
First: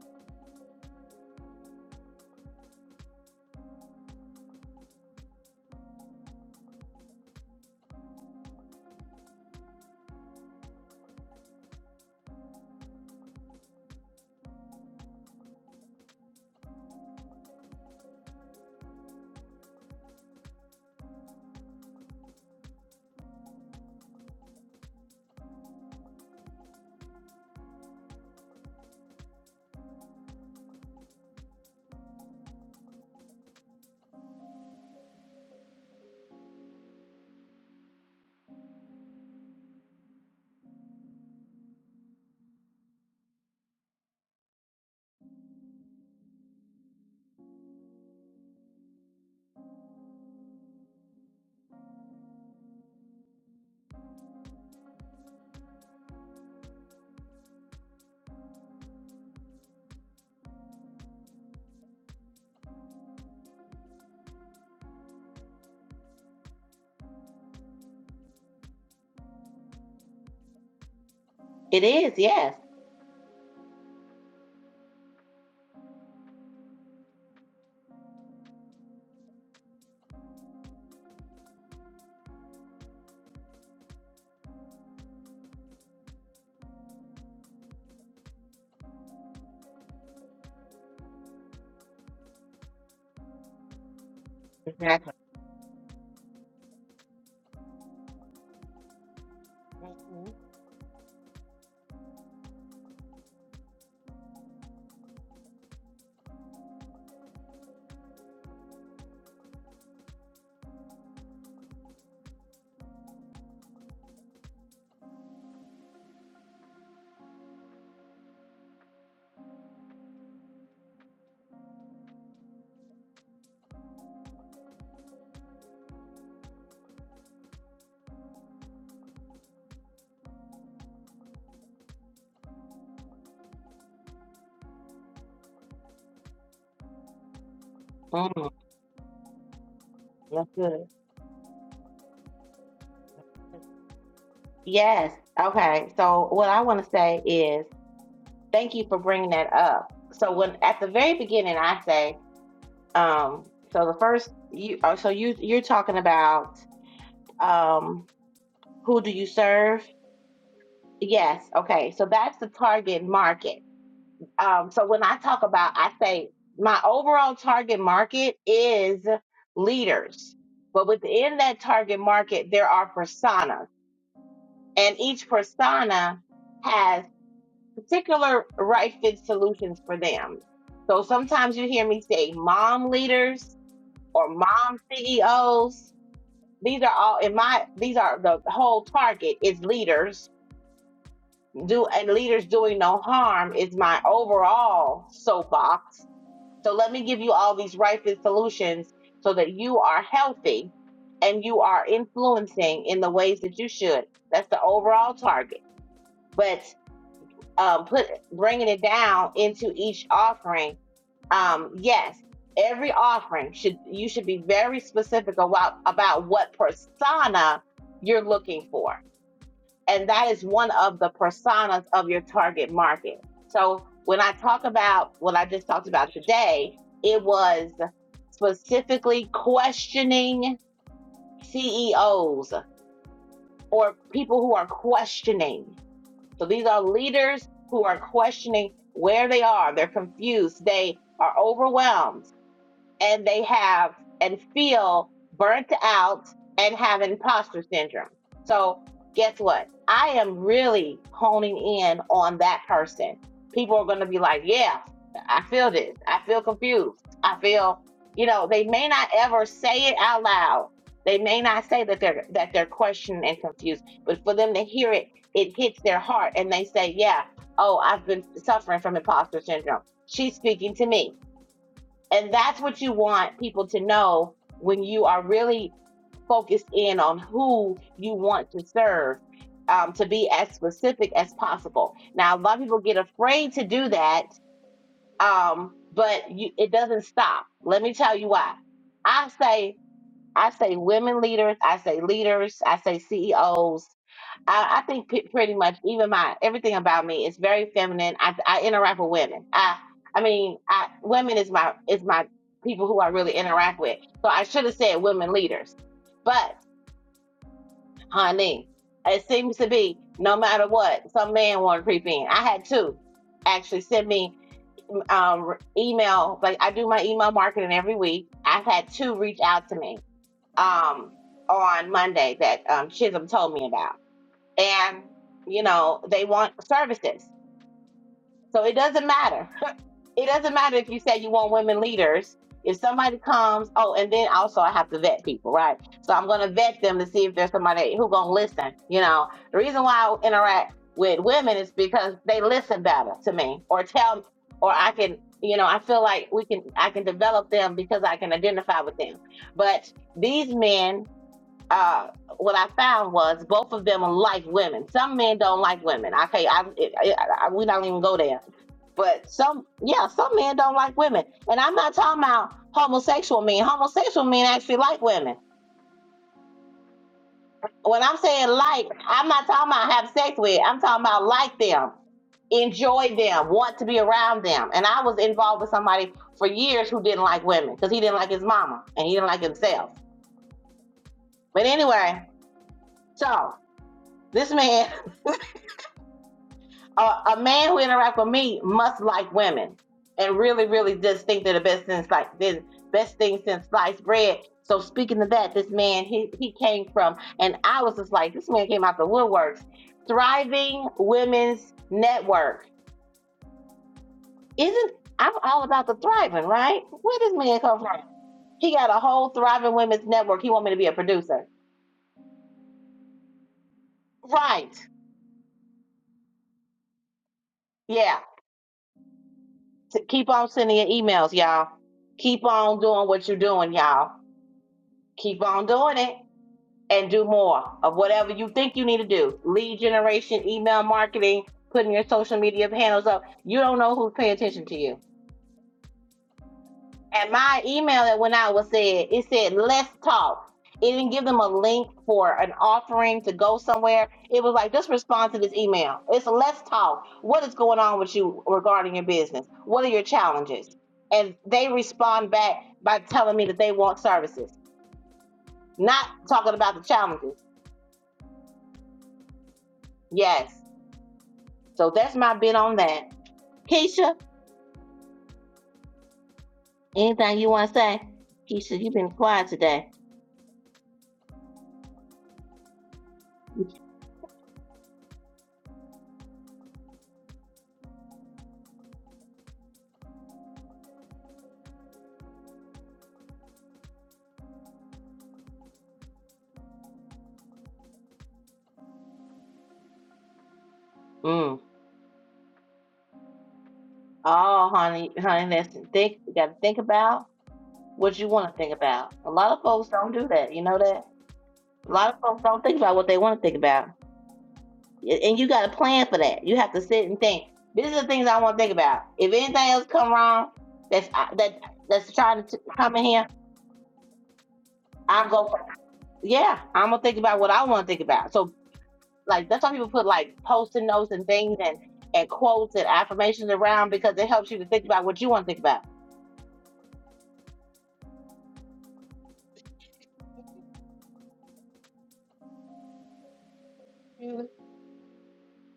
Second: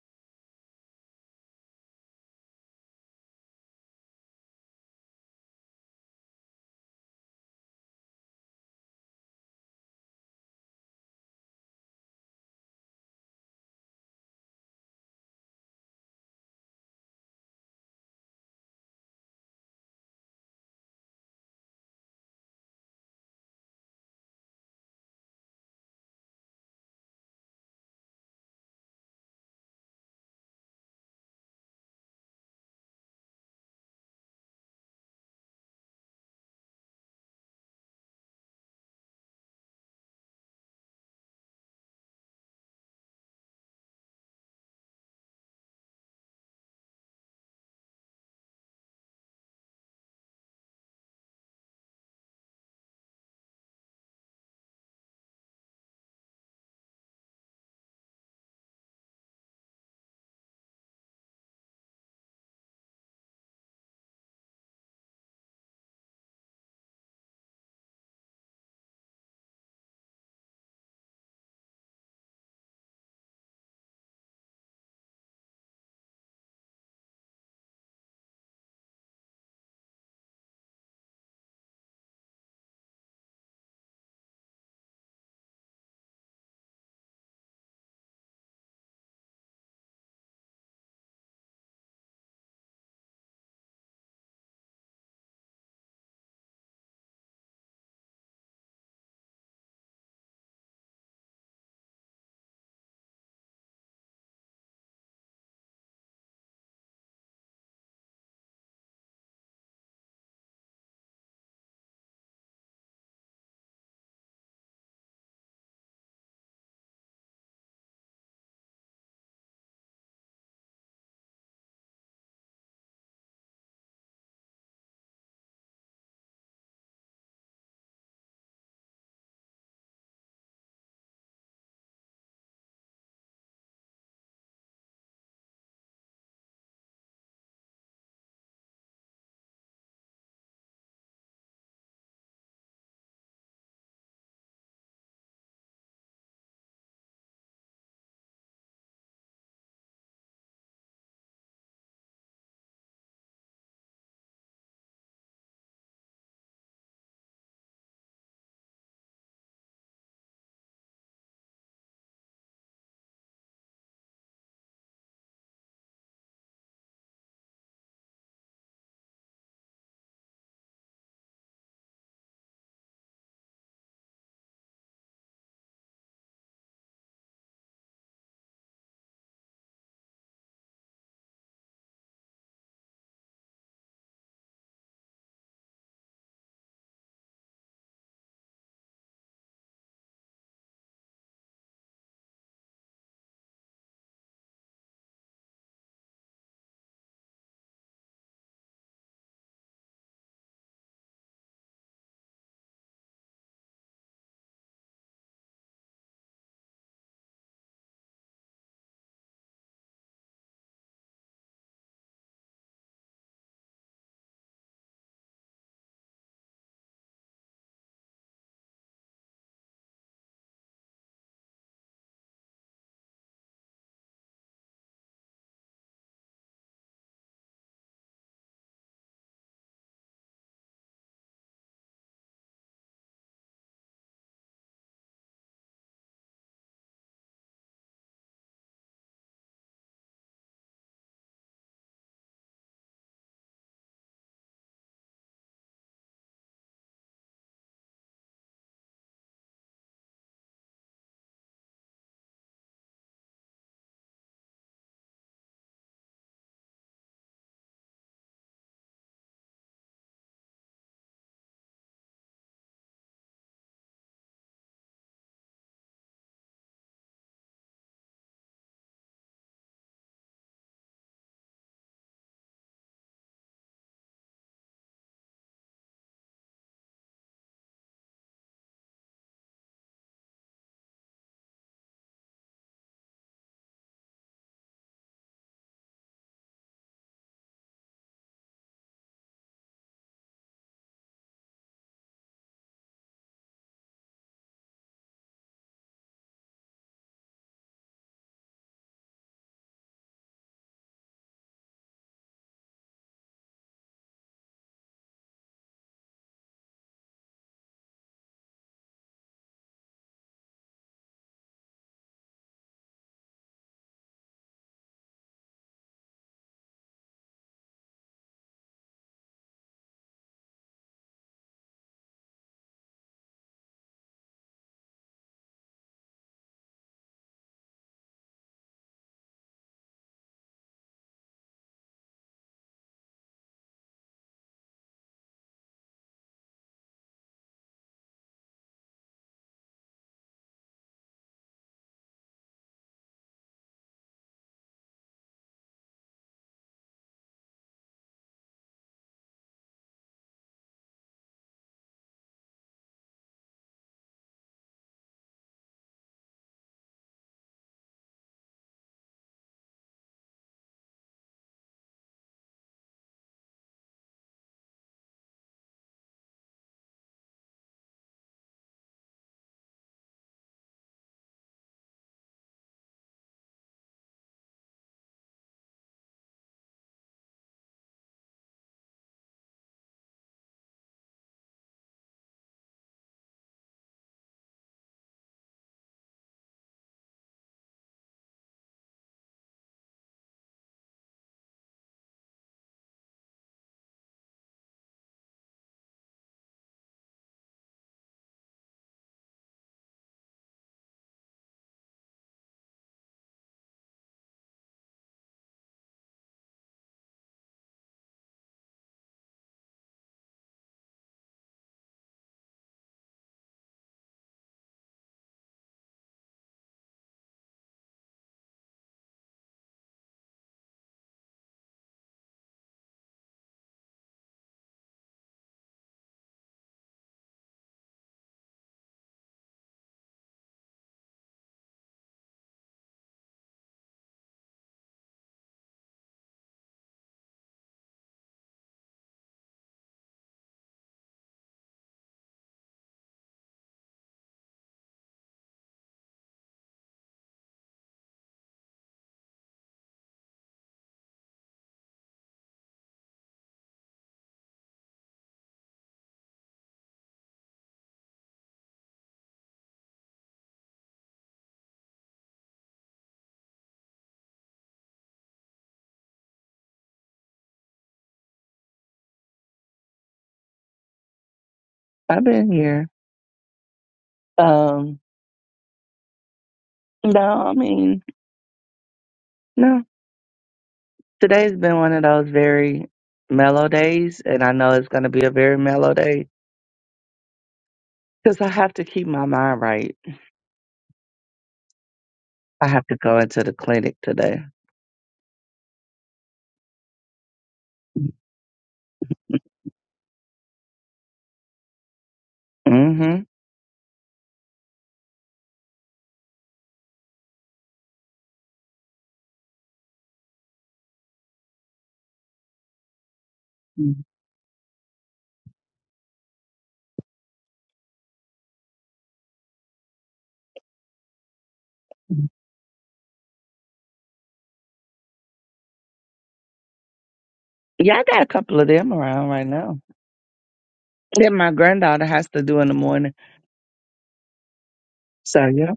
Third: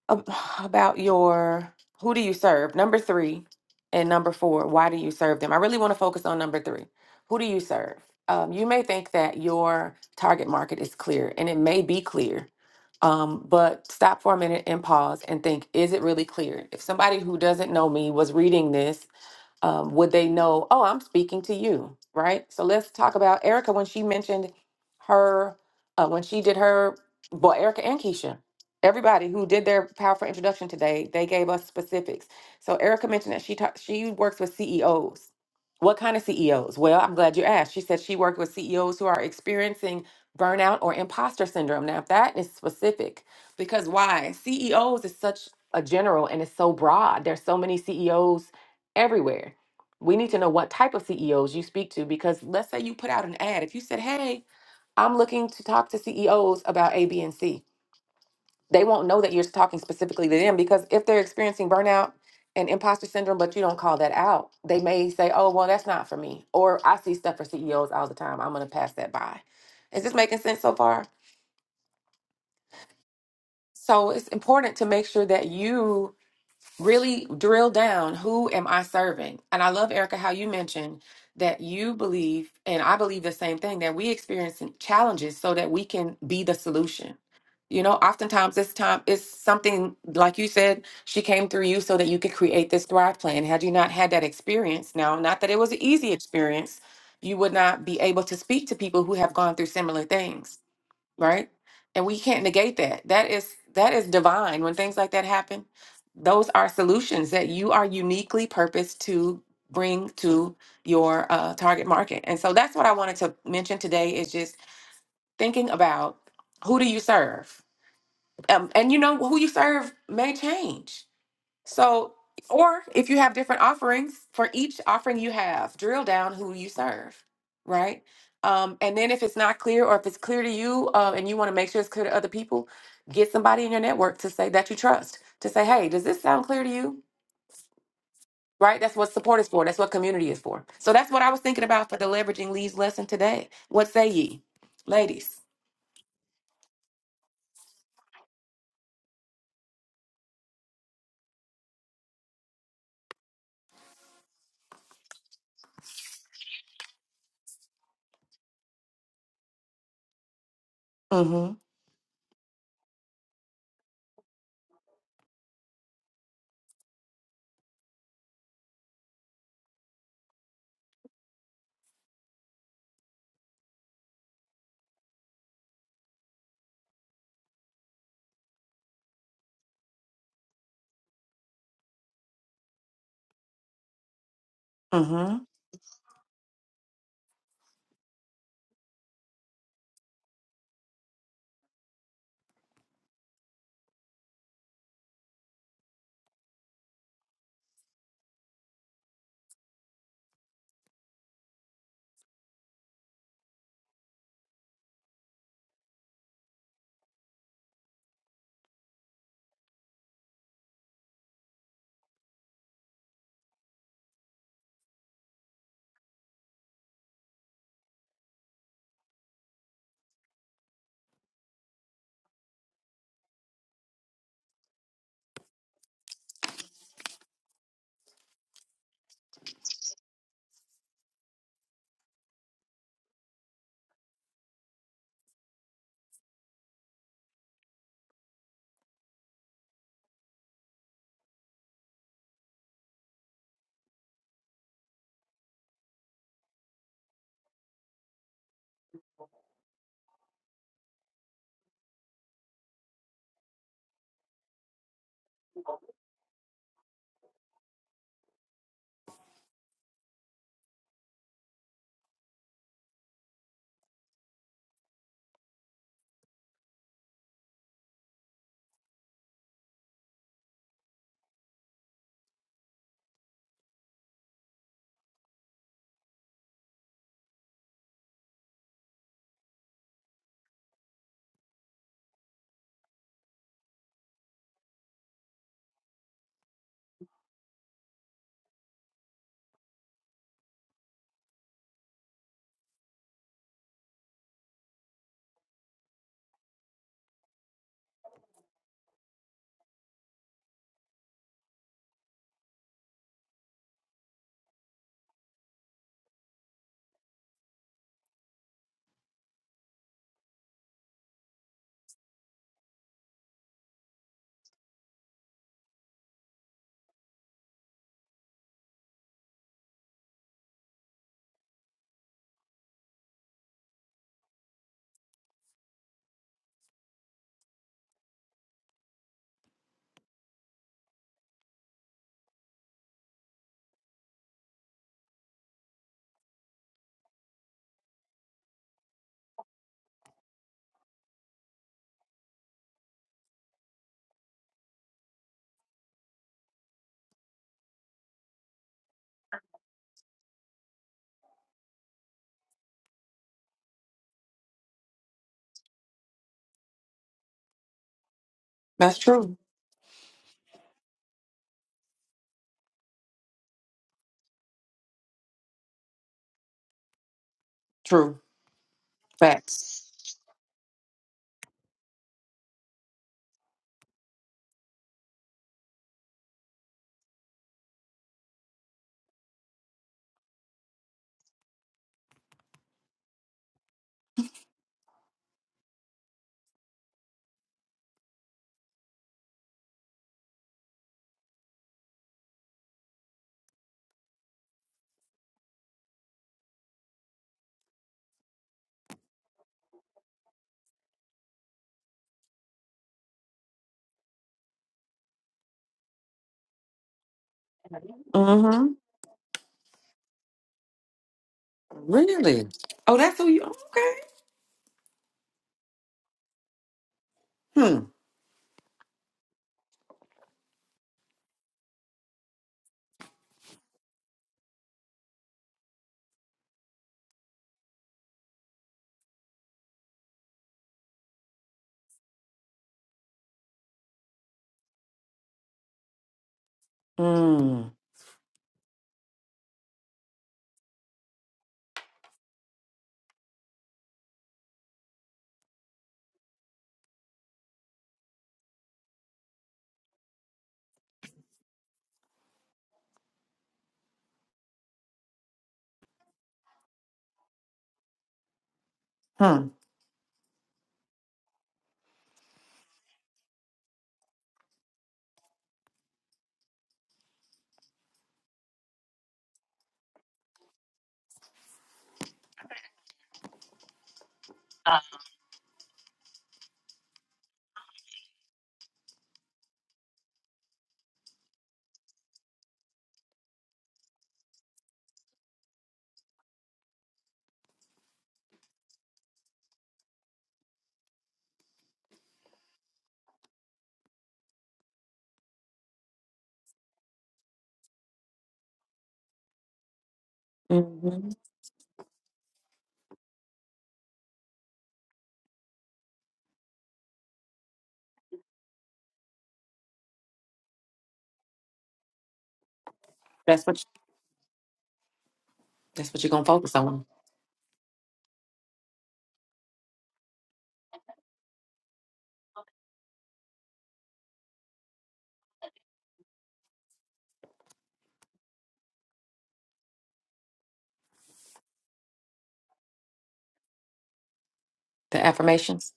S3: ab- about your who do you serve? Number three and number four. Why do you serve them? I really want to focus on number three. Who do you serve? Um, you may think that your target market is clear, and it may be clear, um, but stop for a minute and pause and think: Is it really clear? If somebody who doesn't know me was reading this um, would they know oh i'm speaking to you right so let's talk about erica when she mentioned her uh, when she did her well erica and keisha everybody who did their powerful introduction today they gave us specifics so erica mentioned that she ta- she works with ceos what kind of ceos well i'm glad you asked she said she worked with ceos who are experiencing burnout or imposter syndrome now that is specific because why ceos is such a general and it's so broad there's so many ceos everywhere. We need to know what type of CEOs you speak to because let's say you put out an ad. If you said, hey, I'm looking to talk to CEOs about A, B, and C, they won't know that you're talking specifically to them because if they're experiencing burnout and imposter syndrome, but you don't call that out, they may say, oh, well, that's not for me. Or I see stuff for CEOs all the time. I'm going to pass that by. Is this making sense so far?
S2: It is yes,
S3: So it's important to make sure that you really drill down who am I serving? And I love, Erica, how you mentioned that you believe, and I believe the same thing, that we experience challenges so that we can be the solution. You know, oftentimes this time it's something like you said, she came through you so that you could create this Thrive plan. Had you not had that experience
S2: exactly.
S3: now, not that it was an easy experience, you would not be able to speak to people who have gone through similar things right? And we can't negate that. That is that is divine. When things like that happen, those are solutions that you are uniquely purposed to bring to your uh, target market. And so that's what I wanted to mention today is just thinking about who do you serve, um, and you know who you serve may change so, or if you have different offerings for each offering you have, drill down who you serve, right? Um, and then if it's not clear, or if it's clear to you, uh, and you want to make sure it's clear to other people, get somebody in your network to say that you trust to say, "Hey, does this sound clear to you?"
S2: Mhm. Mm,
S3: Right? That's what support is for. That's what community is
S2: that's
S3: for.
S2: good.
S3: So that's what I was thinking about for the leveraging leads lesson today. What say ye,
S2: Yes.
S3: ladies?
S2: Okay. So what I want to say is thank you for bringing that up. So when at the very beginning, I say, um, so the first you, oh, so you you're talking about um, who do you serve? Yes,
S3: Mm-hmm.
S2: okay. So that's the target market. Um, so when I talk about, I say my overall target market is leaders, but within that target market, there are personas, and each persona has particular right fit solutions for them. So sometimes you hear me say mom leaders or mom
S3: Mm-hmm.
S2: CEOs. These are all in my these are the whole target is leaders. Do and leaders doing no harm is my overall soapbox. So let me give you all these right fit solutions so that you are healthy and you are influencing in the ways that you should. That's the overall target. But um, put bringing it down into each offering um, yes, every offering should you should be very specific about about what persona you're looking for, and that is one of the personas of your target market. So when I talk about what I just talked about today, it was specifically questioning CEOs or people who are questioning. So these are leaders who are questioning where they are. They're confused. They are overwhelmed and they have and feel burnt out and have imposter syndrome. So, guess what? I am really honing in on that person. People are going to be like, yeah, I feel this. I feel confused. I feel, you know, they may not ever say it out loud. They may not say that they're that they're questioned and confused, but for them to hear it, it hits their heart and they say, "Yeah, oh, I've been suffering from imposter syndrome. She's speaking to me." And that's what you want people to know when you are really focused in on who you want to serve um, to be as specific as possible. Now, a lot of people get afraid to do that, um, but you, it doesn't stop. Let me tell you why. I say, I say women leaders, I say leaders, I say CEOs, I, I think pe- pretty much even my everything about me is very feminine. I, I interact with women. I I mean, I women is my is my people who I really interact with. So I should have said women leaders, but honey, it seems to be no matter what, some man want to creep in. I had two actually send me um email. Like I do my email marketing every week. I've had two reach out to me um on Monday that um Chisholm told me about and you know they want services so it doesn't matter it doesn't matter if you say you want women leaders if somebody comes oh and then also i have to vet people right so i'm going to vet them to see if there's somebody who going to listen you know the reason why i interact with women is because they listen better to me or tell me, or i can you know i feel like we can i can develop them because i can identify with them but these men uh, what I found was both of them like women. Some men don't like women. Okay, I, it, it, I we don't even go there.
S3: That's
S2: But
S3: true.
S2: some, yeah, some men don't like women. And I'm not talking about homosexual men. Homosexual men actually like women. When I'm
S3: True.
S2: saying like, I'm not talking
S3: Facts.
S2: about have sex with. I'm talking about like them, enjoy them, want to be around them. And I was involved with somebody for years who didn't like women because he didn't like his mama and he didn't like himself. But anyway, so this man a, a man who interacts with me must like women and really, really just think they're the best since like the best thing since sliced bread. So speaking of that, this man he he came from, and I was just like, this man came out the woodworks. Thriving Women's Network isn't I'm all about the thriving, right? Where this man come from?
S3: Mm-hmm.
S2: He got a whole Thriving Women's Network. He want me to be a producer,
S3: Really? Oh, that's who you. Okay.
S2: right?
S3: Hmm.
S2: Yeah. So keep on sending your emails, y'all. Keep on doing what you're doing, y'all. Keep on doing it. and do more of whatever you think you need to do. Lead generation, email marketing, putting your social media handles up. You don't know who's paying attention to you. And
S3: Hmm.
S2: my email that went out was said, it said, let's talk. It didn't give them a link for an offering to go somewhere. It was like, just respond to this email. It's a let's talk. What is going on with you regarding your business? What are your challenges? And they respond back by telling me that they want services, not talking about the challenges.
S3: Hmm.
S2: Yes, So that's my bit on that. Keisha, anything you want to say? Keisha, you've been quiet today.
S1: I've been here. Um, no, I mean, no. Today's been one of those very mellow days, and I know it's going to be a very mellow day because I have to keep my mind right.
S2: Mm.
S1: I have to go into the clinic today.
S2: Oh, honey, honey, that's think. You got to think about what you want to think about. A lot of folks don't do that. You know that.
S3: hmm
S2: A lot of folks don't think about what they
S1: Mm-hmm.
S2: want to think about, and you got to plan for that. You have to sit and think. These are the things I want to think about. If anything else come wrong, that's uh, that that's trying to come in here.
S3: That's what
S2: i will go. For,
S3: that's what you're gonna focus
S2: Yeah,
S3: on.
S2: I'm gonna think about what I want to think about. So Like that's why people put like post-it notes and things and and quotes and affirmations around because it helps you to think about what you want to think about.
S1: Yeah, I got a couple of them around right now. That my granddaughter has to do in the morning.
S2: Mm-hmm.
S3: The
S1: So yeah,
S3: affirmations.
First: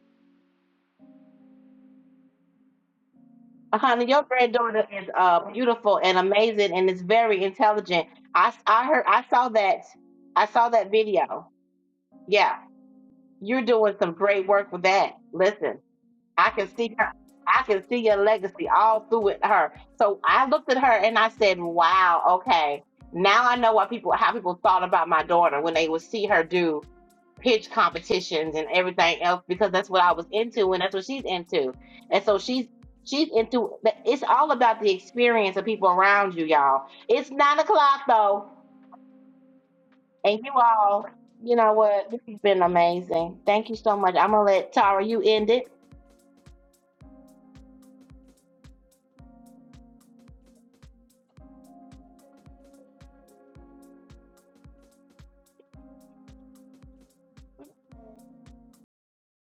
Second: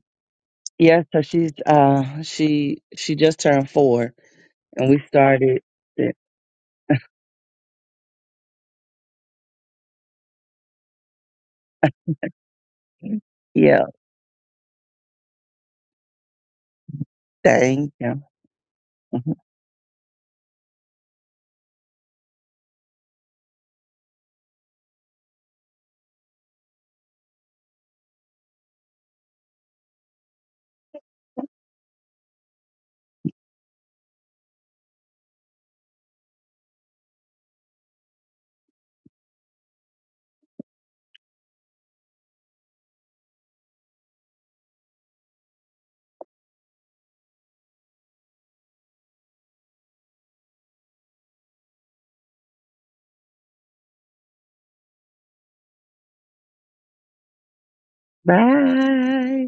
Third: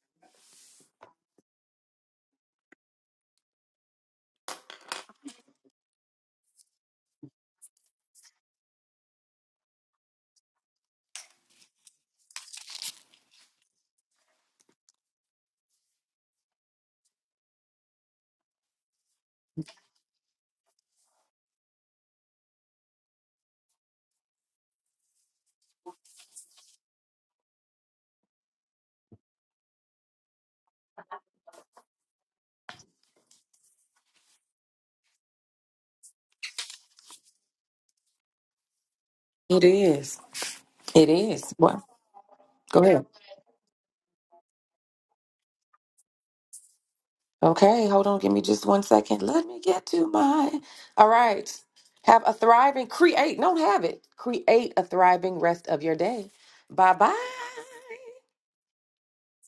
S1: yeah. So she's uh she she just turned
S2: Honey,
S1: four,
S2: your granddaughter
S1: and we
S2: is uh,
S1: started.
S2: beautiful
S1: it.
S2: and amazing, and is very intelligent. I, I heard, I saw that, I saw that video. Yeah, you're
S1: Yeah,
S2: doing some great work with that. Listen, I can see her, I can
S1: thank
S2: see your
S1: you.
S2: legacy all through
S1: Mhm.
S2: with her. So I looked at her and I said, "Wow, okay, now I know why people, how people thought about my daughter when they would see her do pitch competitions and everything else because that's what I was into and that's what she's into. And so she's she's into it's all about the experience of people around you, y'all. It's nine o'clock though,
S3: It is.
S2: and you all,
S3: It is.
S2: you know
S3: What?
S2: what? This has been
S3: Go ahead.
S2: amazing. Thank you so much. I'm gonna let Tara you end it.
S3: Okay, hold on. Give me just one second. Let me get to mine. All right. Have a thriving create. Don't have it. Create a thriving rest of your day. Bye bye.
S1: Bye.